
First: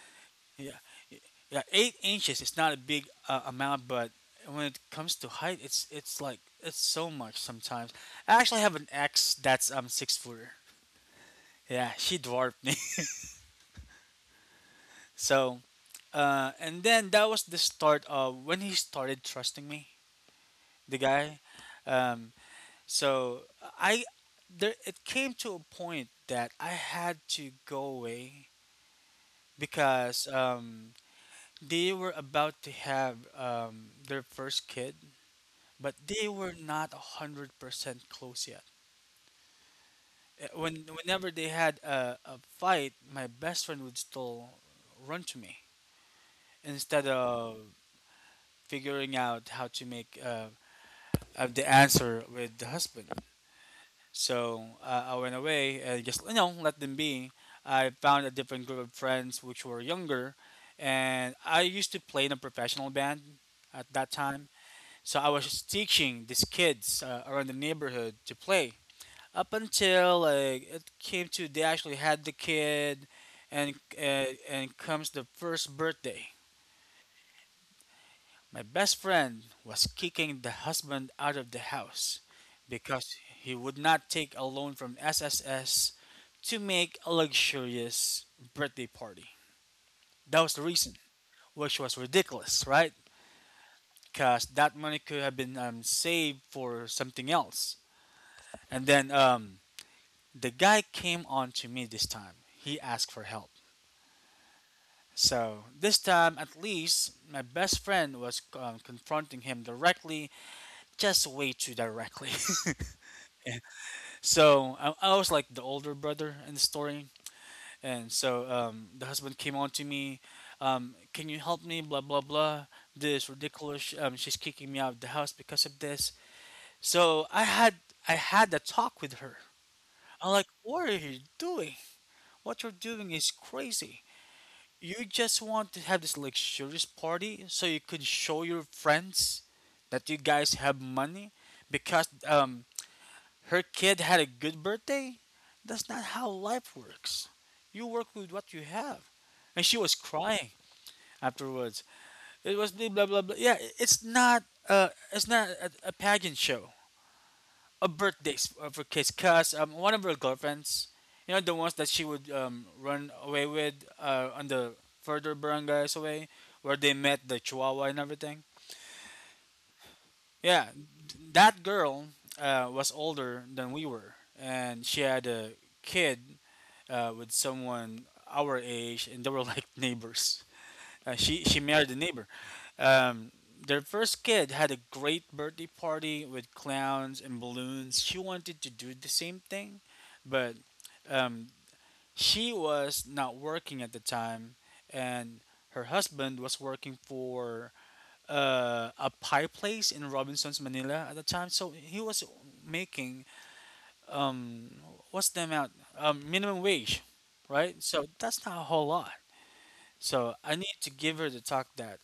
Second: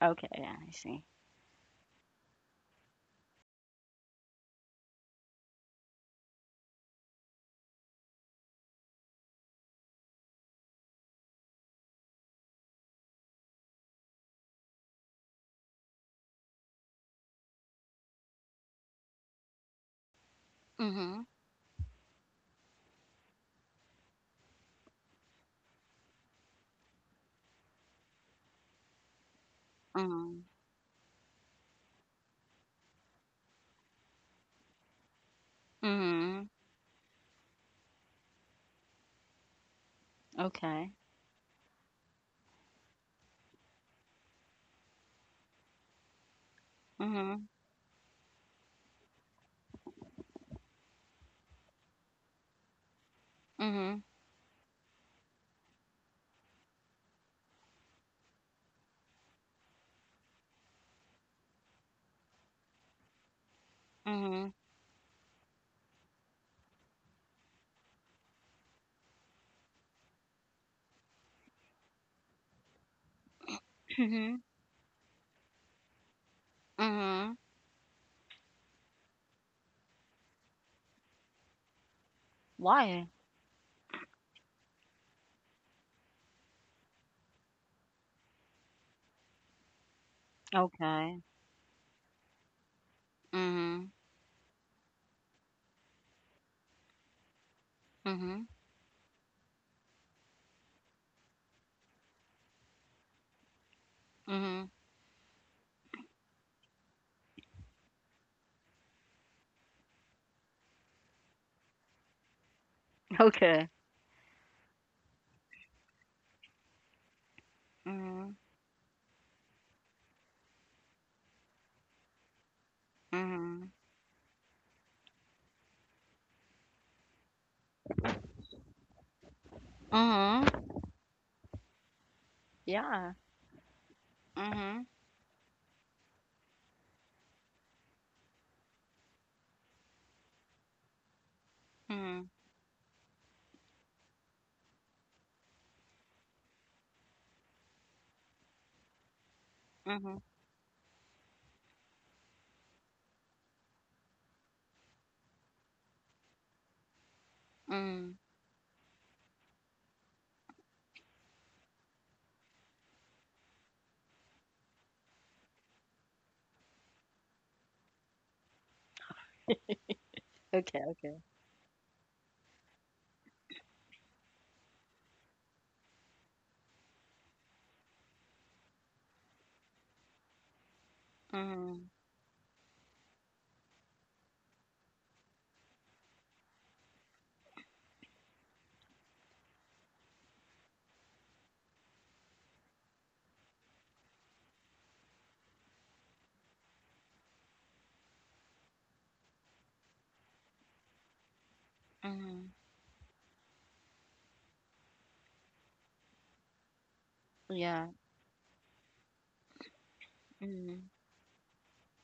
Speaker 1: Okay, yeah, I
Speaker 2: Yeah,
Speaker 1: see.
Speaker 2: yeah. 8 inches is not a big amount, but when it comes to height, it's it's so much sometimes. I actually have an ex that's six footer. Yeah, she dwarfed me. So, and then that was the start of when he started trusting me, the
Speaker 1: Mhm.
Speaker 2: guy. Um, so I there it came to a point that I had to go away because
Speaker 1: Mhm.
Speaker 2: they were about to have their first kid, but they
Speaker 1: Mhm.
Speaker 2: were not 100% close yet. When
Speaker 1: Okay.
Speaker 2: whenever they had a fight, my best friend would still run to me instead
Speaker 1: Mhm.
Speaker 2: of figuring out how to make of the answer with the husband.
Speaker 1: Mhm.
Speaker 2: So I went away and just you know let them be. I found a different group of friends which were younger, and I used to play in a professional band at that time.
Speaker 1: Mhm.
Speaker 2: So I was just teaching these kids around the neighborhood to play. Up until like it came to they actually had the kid, and uh,
Speaker 1: Mhm.
Speaker 2: and comes the first birthday.
Speaker 1: Mhm.
Speaker 2: My best friend was kicking the husband out of the house
Speaker 1: Why?
Speaker 2: because he would not take a loan from SSS to make a luxurious birthday party. That was the reason,
Speaker 1: Okay.
Speaker 2: which was ridiculous, right?
Speaker 1: Mhm.
Speaker 2: Because that money could have been saved for something else.
Speaker 1: Mhm.
Speaker 2: And then the guy came on to me this time. He asked for help.
Speaker 1: Mhm.
Speaker 2: So this time, at least, my best friend was confronting him directly, just way too directly.
Speaker 1: Okay.
Speaker 2: So I was like the older brother in the story, and
Speaker 1: Mhm.
Speaker 2: so the husband came on to me, "Can you help me? Blah blah blah. This
Speaker 1: Mhm.
Speaker 2: ridiculous. She's kicking me out of the house because of this. So I had a talk with her." I'm like,
Speaker 1: Mhm.
Speaker 2: "What are you doing? What you're doing
Speaker 1: Yeah.
Speaker 2: is crazy.
Speaker 1: Mhm.
Speaker 2: You just want to have this luxurious party so you could show your friends that you guys have money because
Speaker 1: Mhm.
Speaker 2: her kid had a good birthday? That's not how life works. You work with what you have." And she was
Speaker 1: Mhm.
Speaker 2: crying afterwards. It was blah blah blah blah. Yeah, it's not a pageant show. A
Speaker 1: Mhm.
Speaker 2: birthday for kids cuz one of her girlfriends, you know the ones that she would run away with on the further barangays away where they met the chihuahua and everything. Yeah,
Speaker 1: Okay.
Speaker 2: that girl was older than we were, and she had a kid with someone our age, and they were like neighbors. She
Speaker 1: Mhm.
Speaker 2: married a neighbor. Um, their first kid had a great birthday party with clowns and balloons. She wanted to do the same thing, but um, she was not working at the time, and her husband was working for a pie place in Robinson's, Manila at the time. So he was
Speaker 1: Mhm.
Speaker 2: making, um, what's the amount, um, minimum wage, right?
Speaker 1: Yeah.
Speaker 2: So that's not a whole lot. So I need
Speaker 1: Mhm.
Speaker 2: to give her the talk that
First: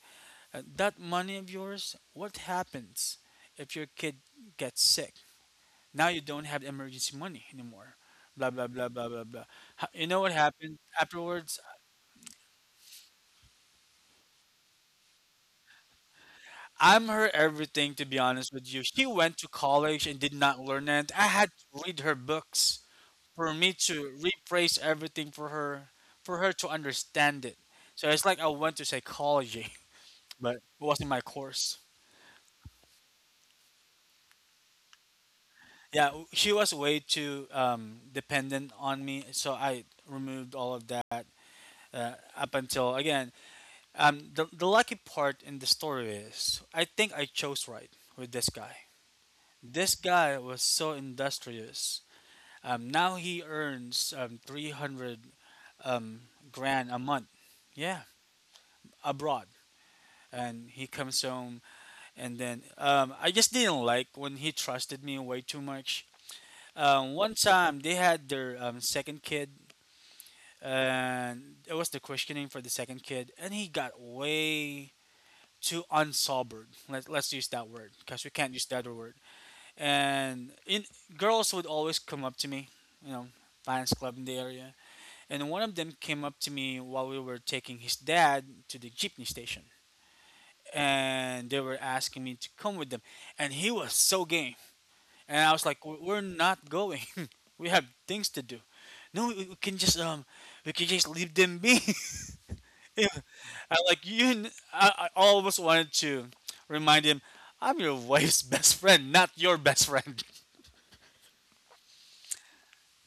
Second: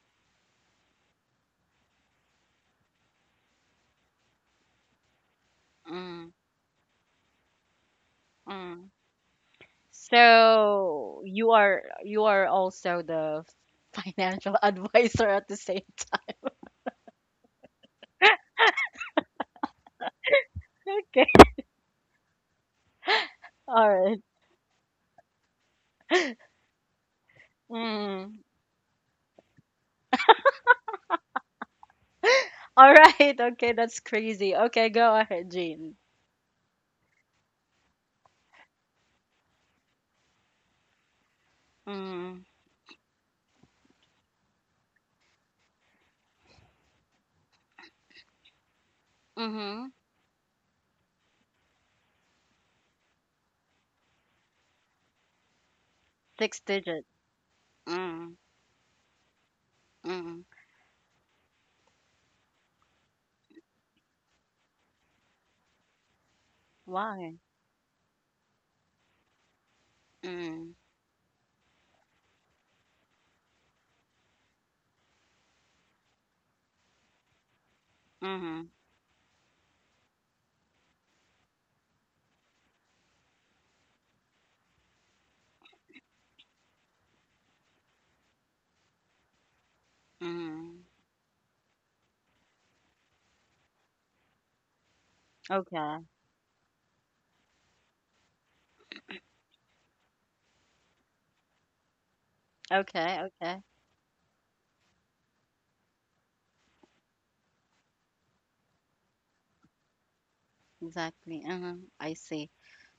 Speaker 2: that money of yours, what happens if your kid gets sick? Now you
Speaker 1: Mhm.
Speaker 2: don't have emergency money anymore, blah blah
Speaker 1: Mhm.
Speaker 2: blah blah blah blah. You know what happened
Speaker 1: So
Speaker 2: afterwards.
Speaker 1: you are also the financial advisor at the same
Speaker 2: I'm her everything, to be honest with you. She went to college and did not learn
Speaker 1: time.
Speaker 2: it. I
Speaker 1: Okay.
Speaker 2: had to read her books for me
Speaker 1: All
Speaker 2: to
Speaker 1: right.
Speaker 2: rephrase everything for her, for her to understand it. So it's
Speaker 1: Mm.
Speaker 2: like I went to psychology, but it wasn't my course.
Speaker 1: All right. Okay, that's crazy. Okay, go ahead, Jean.
Speaker 2: Yeah, she was way too dependent on me, so I removed all of that
Speaker 1: Mm.
Speaker 2: up until again. The lucky part in the story is I think I chose right with this guy. This
Speaker 1: Mhm.
Speaker 2: guy was so industrious. Now he earns, 300, um,
Speaker 1: Six
Speaker 2: grand a
Speaker 1: digit.
Speaker 2: month. Yeah,
Speaker 1: Mm.
Speaker 2: abroad.
Speaker 1: Mm.
Speaker 2: And he comes home, and then I just didn't like when he trusted me way too much. Um, one
Speaker 1: Why?
Speaker 2: time they had their, second kid,
Speaker 1: Mm.
Speaker 2: and it was the questioning for the second kid, and he got way too unsobered. Let's use that word because we can't use
Speaker 1: Mhm.
Speaker 2: the other word. And in, girls would always come up to me, you know, fans club in the area. And one of them came up to me while we were taking his dad to the jeepney station,
Speaker 1: Mhm.
Speaker 2: and they were asking me to come with them, and he was so game. And I was like,
Speaker 1: Okay.
Speaker 2: We're not going, we have things to do. No, we can just we can just leave them be." Yeah,
Speaker 1: Okay. Okay.
Speaker 2: I like I almost wanted to remind him, I'm your wife's best friend, not your best friend.
Speaker 1: Exactly. Uh-huh. I see.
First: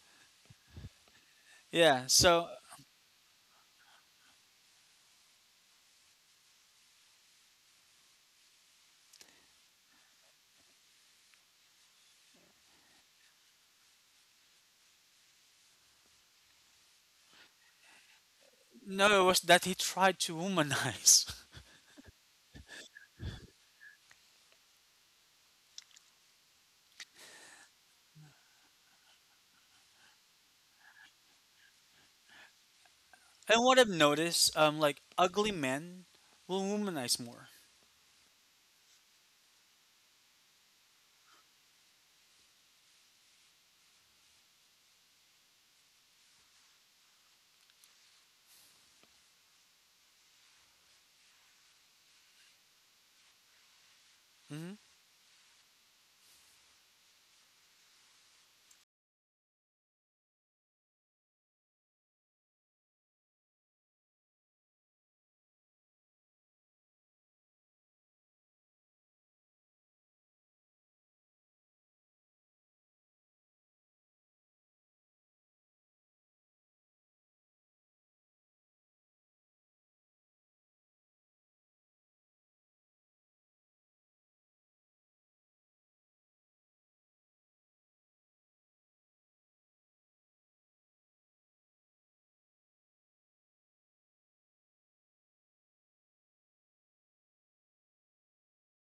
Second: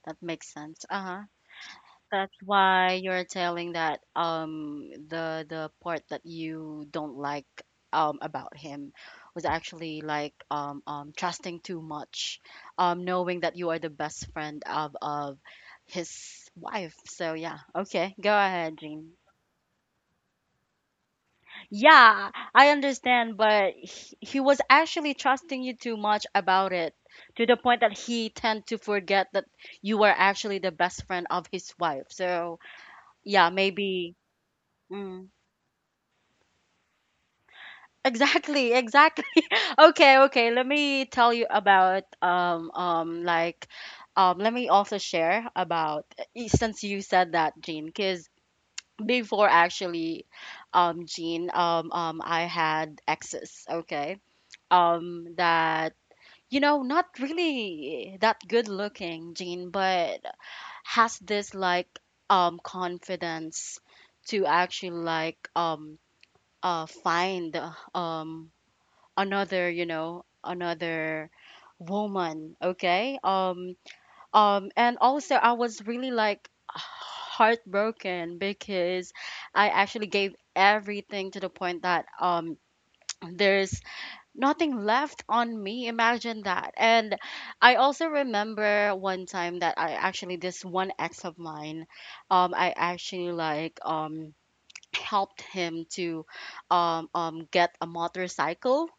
Speaker 1: That makes sense. Uh-huh.
Speaker 2: Yeah,
Speaker 1: That's
Speaker 2: so
Speaker 1: why you're telling that the part that you don't like about him was actually like trusting too much, knowing that you are the best friend of his wife. So yeah, okay, go ahead, Jean.
Speaker 2: no, it was that he tried to womanize.
Speaker 1: Yeah, I understand, but he was actually trusting you too much about it to the point that he tend to forget that you were actually the best friend of his wife. So yeah,
Speaker 2: And what I've
Speaker 1: maybe.
Speaker 2: noticed, like
Speaker 1: Mm.
Speaker 2: ugly men will womanize more.
Speaker 1: Exactly, exactly. Okay, okay. Let me tell you about like let me also share about since you said that, Jean, because before actually Jean, I had exes, okay?
Speaker 2: Hmm.
Speaker 1: That, you know, not really that good looking, Jean, but has this like confidence to actually like find um another, another woman, okay, and also I was really like heartbroken because I actually gave everything to the point that there's nothing left on me, imagine that. And I also remember one time that I actually this one ex of mine, I actually like helped him to get a motorcycle,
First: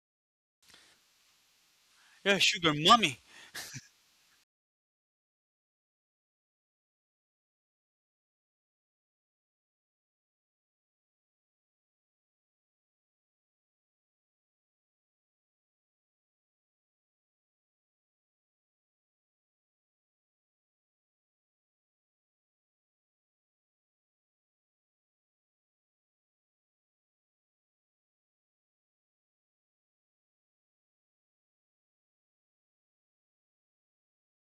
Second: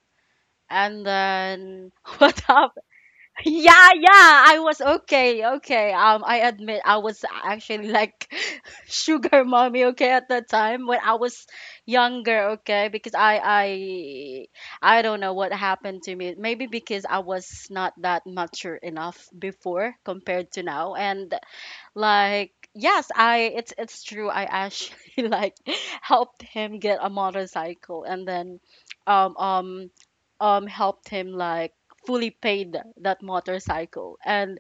Speaker 1: and then
Speaker 2: Yeah,
Speaker 1: what
Speaker 2: sugar
Speaker 1: happened?
Speaker 2: mommy.
Speaker 1: Yeah, yeah, I was okay, okay. I admit I was actually like sugar mommy, okay, at that time when I was younger, okay, because I don't know what happened to me. Maybe because I was not that mature enough before compared to now, and like, yes, I it's true. I actually like helped him get a motorcycle, and then um um helped him like fully paid that motorcycle. And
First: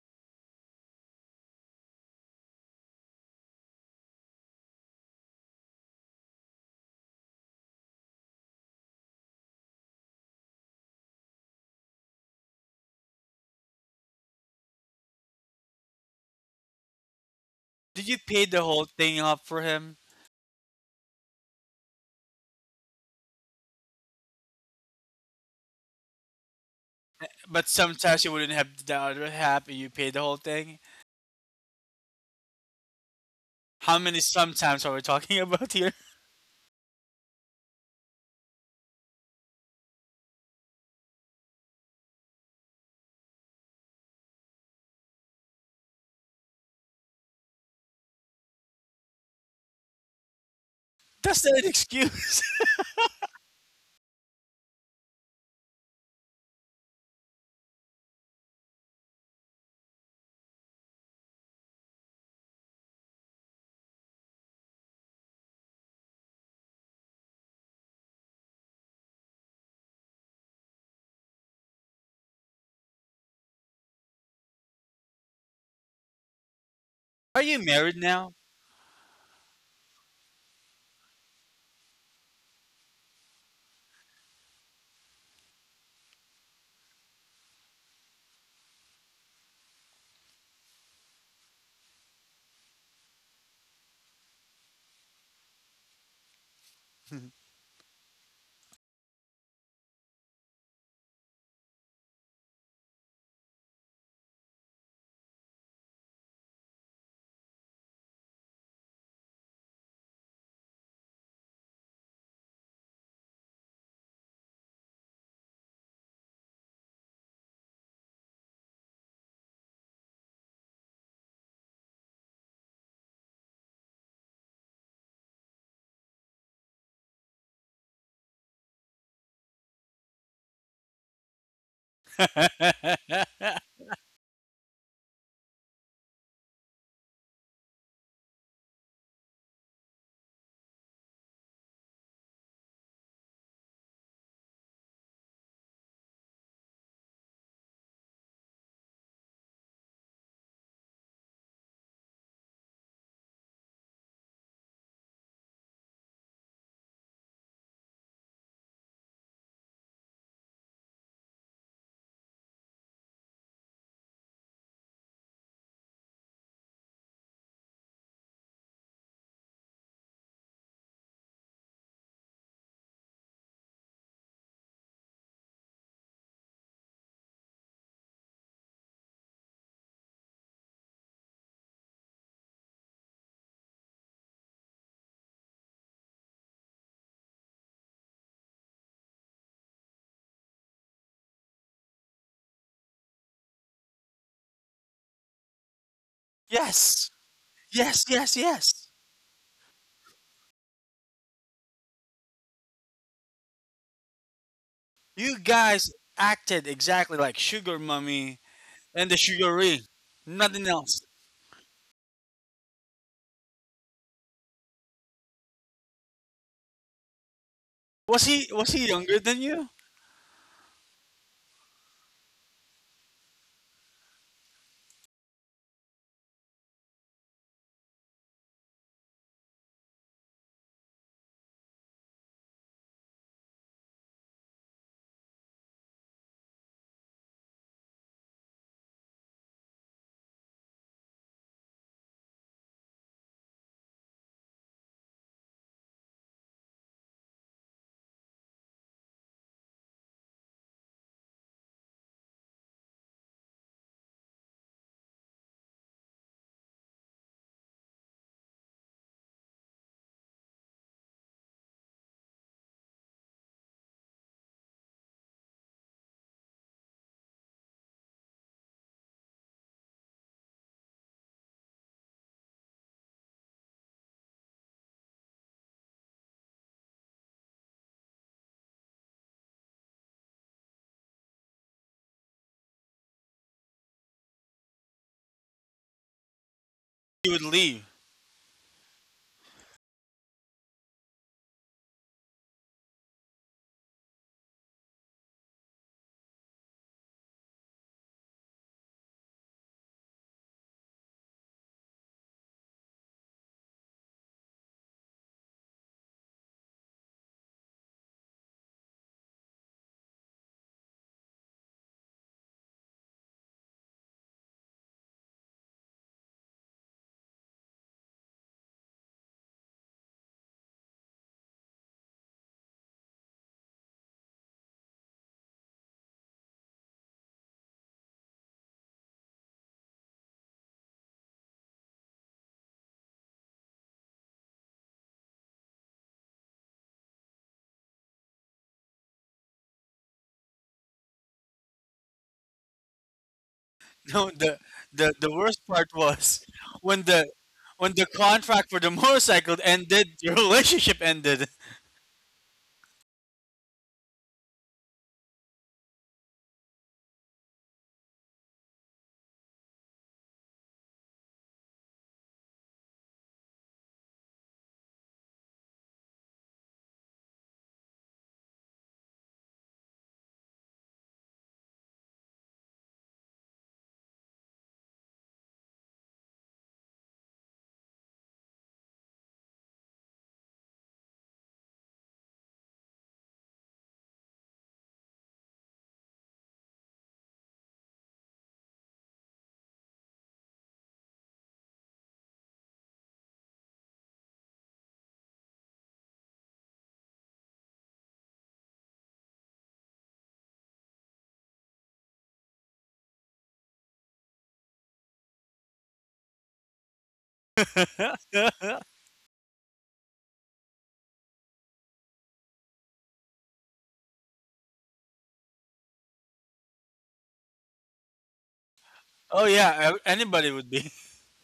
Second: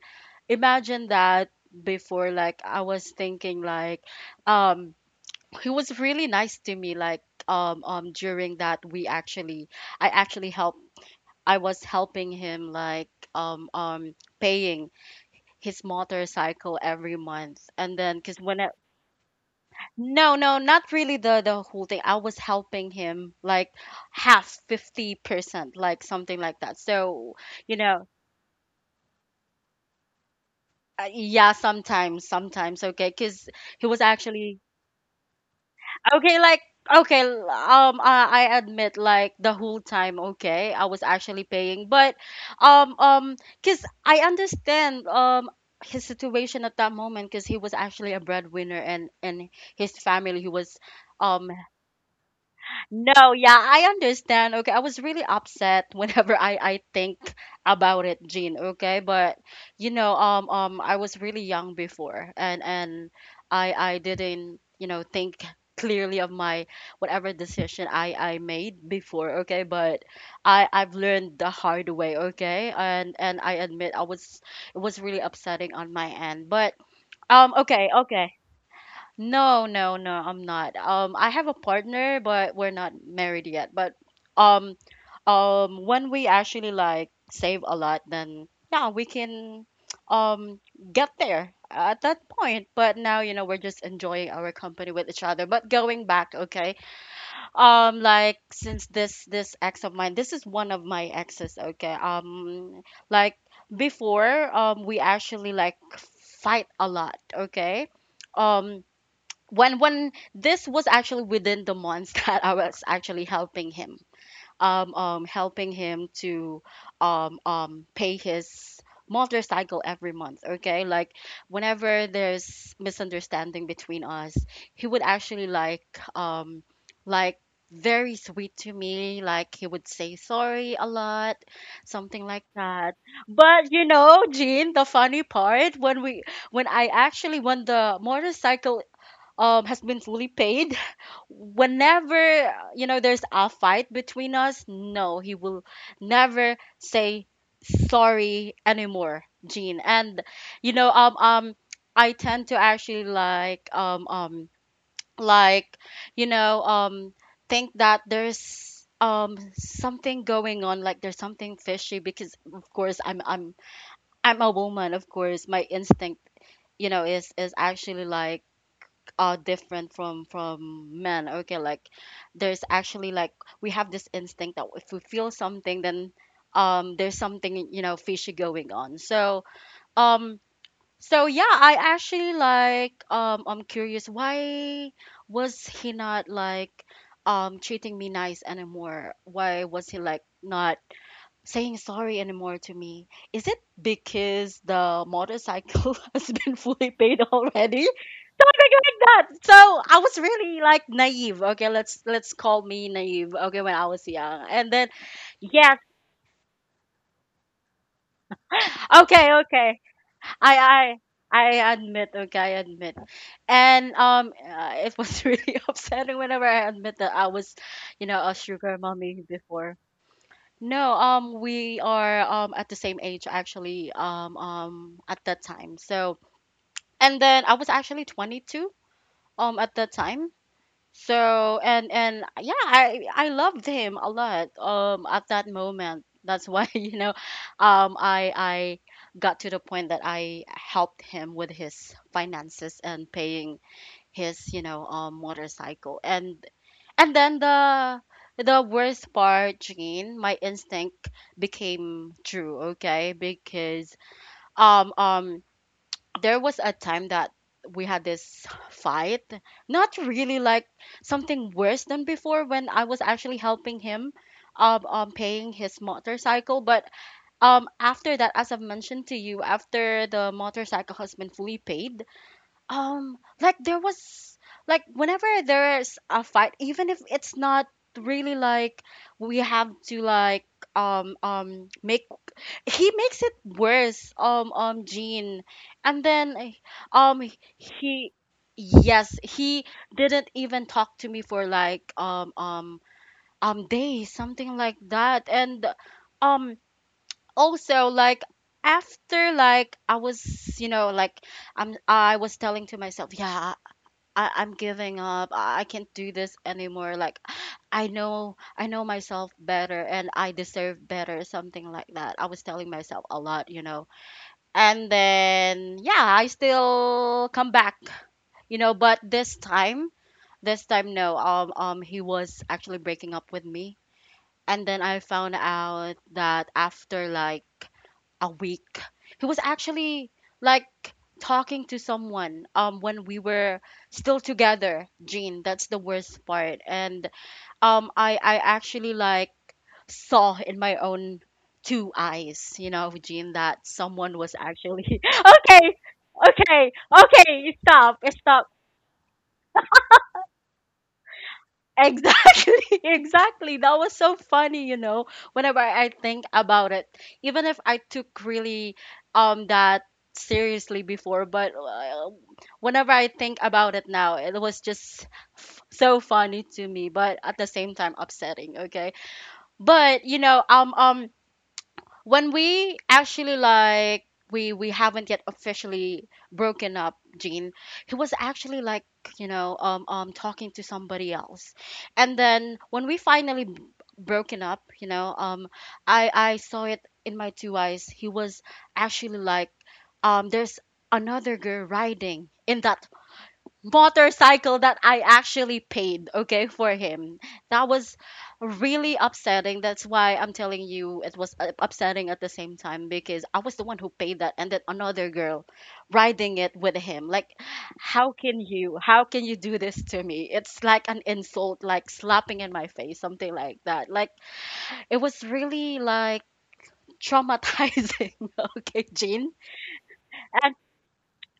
Speaker 1: imagine that before, like, I was thinking like um he was really nice to me, like during that we actually I actually helped I was helping him, like paying his motorcycle every month. And
Speaker 2: Did you
Speaker 1: then because
Speaker 2: pay
Speaker 1: when
Speaker 2: the
Speaker 1: I—
Speaker 2: whole thing up for him?
Speaker 1: No, no, not really the whole thing. I was helping him like half, 50%, like something like that. So
Speaker 2: But
Speaker 1: you know
Speaker 2: sometimes you wouldn't have the other half and you pay the whole thing.
Speaker 1: yeah, sometimes, okay, because he
Speaker 2: How
Speaker 1: was
Speaker 2: many
Speaker 1: actually—
Speaker 2: sometimes are we talking about here?
Speaker 1: Okay, like, okay, I admit like the whole time, okay, I was actually paying, but um um cuz I understand his situation at that moment, cuz he was actually a breadwinner, and his family. He was.
Speaker 2: That's
Speaker 1: um
Speaker 2: not an excuse.
Speaker 1: no, yeah, I understand. Okay, I was really upset whenever I think about it, Jean. Okay, but you know, I was really young before, and I didn't, think clearly of my whatever decision I made before. Okay, but I've learned the hard way. Okay, and I admit I was it was really upsetting on my end, but
Speaker 2: Are you
Speaker 1: okay,
Speaker 2: married now?
Speaker 1: okay. No, no, no, I'm not. I have a partner, but we're not married yet. But um, when we actually like save a lot, then yeah, we can um get there at that point. But now, we're just enjoying our company with each other. But going back, okay, like, since this ex of mine, this is one of my exes, okay, like before, we actually like fight a lot, okay, um when this was actually within the months that I was actually helping him, helping him to pay his motorcycle every month, okay, like whenever there's misunderstanding between us, he would actually um like very sweet to me, like he would say sorry a lot, something like that. But Jean, the funny part, when we when I actually when the motorcycle has been fully paid, whenever, there's a fight between us, no, he will never say sorry anymore, Gene. And you know um um I tend to actually like, you know um think that there's something going on, like there's something fishy. Because of course, I'm a woman. Of course, my instinct, is actually like different from men. Okay, like, there's actually like we have this instinct that if we feel something, then there's something, fishy, going on. So um so yeah, I actually like, I'm curious why was he not like treating me nice anymore, why was he like not saying sorry anymore to me. Is it because the motorcycle has been fully
Speaker 2: Yes.
Speaker 1: paid already?
Speaker 2: Yes, yes,
Speaker 1: Something
Speaker 2: yes.
Speaker 1: like that. So I was really like naive. Okay, let's call me naive. Okay, when I was young, and then
Speaker 2: You
Speaker 1: yes.
Speaker 2: guys acted exactly like Sugar Mummy and the
Speaker 1: Okay,
Speaker 2: Sugar
Speaker 1: okay,
Speaker 2: Ring.
Speaker 1: I
Speaker 2: Nothing
Speaker 1: I.
Speaker 2: else.
Speaker 1: I admit, okay, I admit, and it was really upsetting whenever I admit that I was, a
Speaker 2: Was
Speaker 1: sugar
Speaker 2: he younger
Speaker 1: mommy
Speaker 2: than you?
Speaker 1: before. No, we are at the same age actually at that time. So and then I was actually 22 at that time. So and yeah, I loved him a lot at that moment. That's why I got to the point that I helped him with his finances and paying his motorcycle, and then the worst part, Jean, my instinct became true. Okay, because um um there was a time that we had this fight, not really like something worse than before when I was actually helping him, paying his motorcycle. But after that, as I've mentioned to you, after the motorcycle has been fully paid, like there was— like, whenever there's a fight, even if it's not really like, we have to like make he makes it worse, Jean. And then eh, um
Speaker 2: He would leave.
Speaker 1: he yes, he didn't even talk to me for like days, something like that. And um also, like, after, like, I was telling to myself, yeah, I'm giving up. I can't do this anymore. Like, I know myself better and I deserve better, something like that. I was telling myself a lot, you know. And then yeah, I still come back, but this time, no, he was actually breaking up with me. And then I found out that after like a week. He was actually like talking to someone when we were still together, Jean. That's the worst part. And I actually like saw in my own two eyes, you know, Jean, that someone
Speaker 2: No,
Speaker 1: was actually
Speaker 2: the worst
Speaker 1: okay.
Speaker 2: part was
Speaker 1: Okay,
Speaker 2: when the
Speaker 1: okay,
Speaker 2: when
Speaker 1: stop,
Speaker 2: the
Speaker 1: stop.
Speaker 2: contract for the motorcycle ended, your relationship ended.
Speaker 1: Exactly, exactly. That was so funny, whenever I think about it. Even if I took really that seriously before, but whenever I think about it now, it was just so funny to me, but at the same time upsetting, okay? But, when we actually like we haven't yet officially broken up, Gene. He was actually like, talking to somebody else. And then when we finally broken up, I saw it in my two eyes, he was actually like, there's another girl riding in that motorcycle that I actually paid, okay, for him. That was really upsetting. That's why I'm telling you, it was, upsetting at the same time because I was the one who paid that, and then another girl riding it with him. Like, how can you do this to me? It's like an insult, like slapping in my face, something like that. Like, it was really like traumatizing, okay, Jean.
Speaker 2: Oh yeah, anybody
Speaker 1: And
Speaker 2: would be.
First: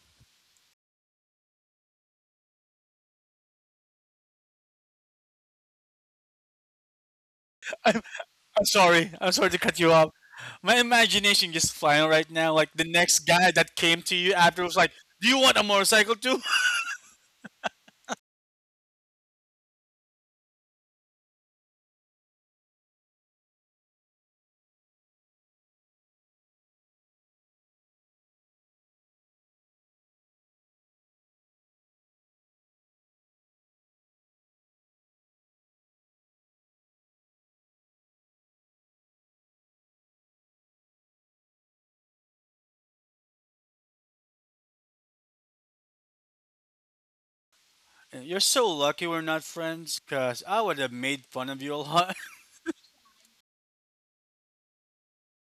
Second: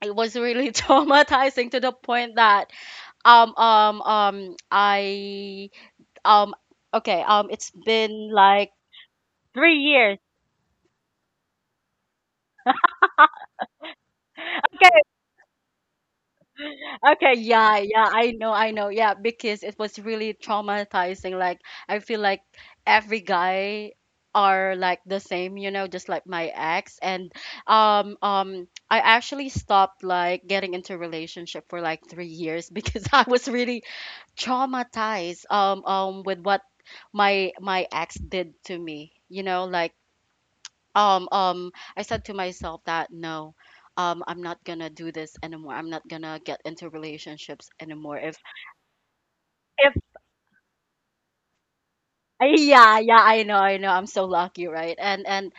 Speaker 1: it was really traumatizing to the point that um, um, um, I, um, okay, it's been
Speaker 2: I'm
Speaker 1: like
Speaker 2: sorry. I'm sorry to
Speaker 1: three
Speaker 2: cut you off.
Speaker 1: years.
Speaker 2: My imagination just flying right now. Like the next guy that came to you after was like,
Speaker 1: Okay,
Speaker 2: "Do you want a motorcycle too?"
Speaker 1: okay, yeah, yeah, I know, yeah, because it was really traumatizing. Like, I feel like every guy are like the same, just like my ex. And, I actually stopped like getting into relationship for like 3 years because I was really traumatized, with what my ex did to me. Like, I said to myself that no, I'm not gonna do this anymore. I'm not gonna get into relationships anymore. If—
Speaker 2: You're so lucky we're not
Speaker 1: if
Speaker 2: friends, cause I would have made fun of you a lot.
Speaker 1: yeah, yeah, I know, I know. I'm so lucky, right? And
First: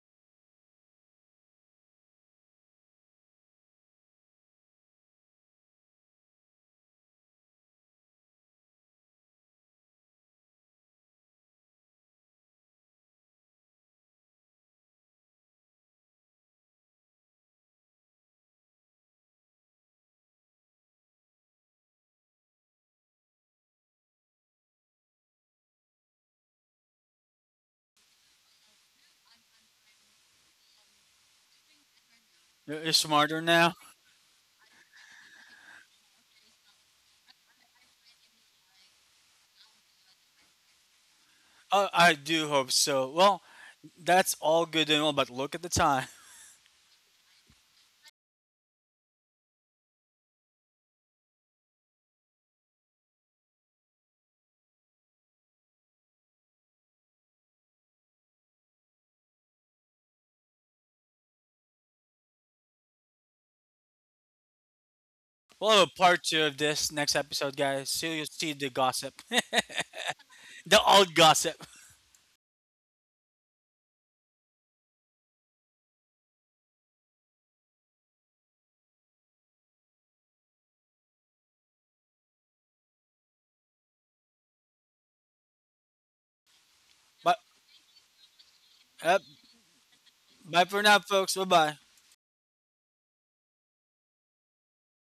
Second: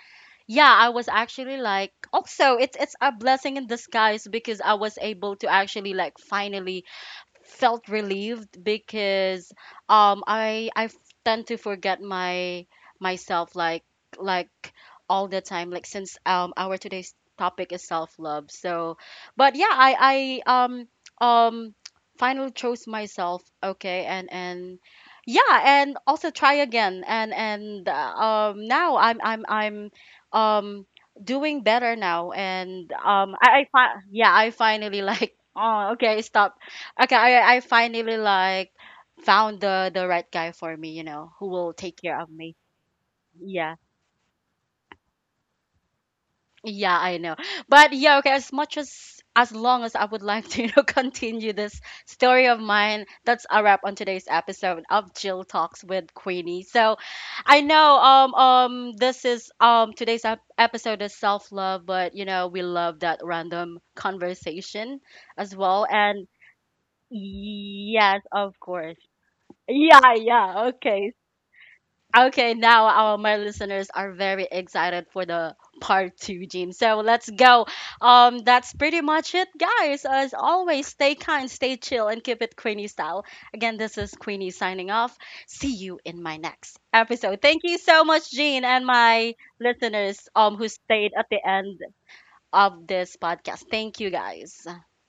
Speaker 1: yeah, I was actually like, also, it's a blessing in disguise because I was able to actually like finally felt relieved because um I I f- tend to forget my myself, like all the time. Like, since our today's topic is self-love. So but yeah, I um finally chose myself, okay? And yeah, and also try again, and now I'm um doing better now. And
Speaker 2: You're smarter now.
Speaker 1: yeah, I finally like oh, okay, stop. Okay, I finally like found the right guy for me, you know, who will take
Speaker 2: I
Speaker 1: care of
Speaker 2: do
Speaker 1: me.
Speaker 2: hope so. Well,
Speaker 1: Yeah.
Speaker 2: that's all good and all, but look at the time.
Speaker 1: Yeah, I know. But yeah, okay, as long as I would like to, you know, continue this story of mine, that's a wrap on today's episode of Jill Talks with Queenie. So I know this is today's episode is self-love, but you know, we love that random conversation as
Speaker 2: We'll
Speaker 1: well.
Speaker 2: have a part
Speaker 1: And
Speaker 2: two of this next episode, guys. So
Speaker 1: yes,
Speaker 2: you'll see
Speaker 1: of
Speaker 2: the
Speaker 1: course.
Speaker 2: gossip,
Speaker 1: Yeah, yeah.
Speaker 2: the
Speaker 1: Okay.
Speaker 2: old gossip.
Speaker 1: Okay, now our my listeners are very excited for the part two, Gene. So let's go. That's pretty much it, guys. As always, stay kind, stay chill, and keep it Queenie style. Again, this is Queenie signing off. See you in my next
Speaker 2: But
Speaker 1: episode. Thank you so much, Gene, and
Speaker 2: uh,
Speaker 1: my listeners
Speaker 2: bye
Speaker 1: who
Speaker 2: for now,
Speaker 1: stayed at
Speaker 2: folks. Bye
Speaker 1: the
Speaker 2: bye.
Speaker 1: end of this podcast. Thank you, guys.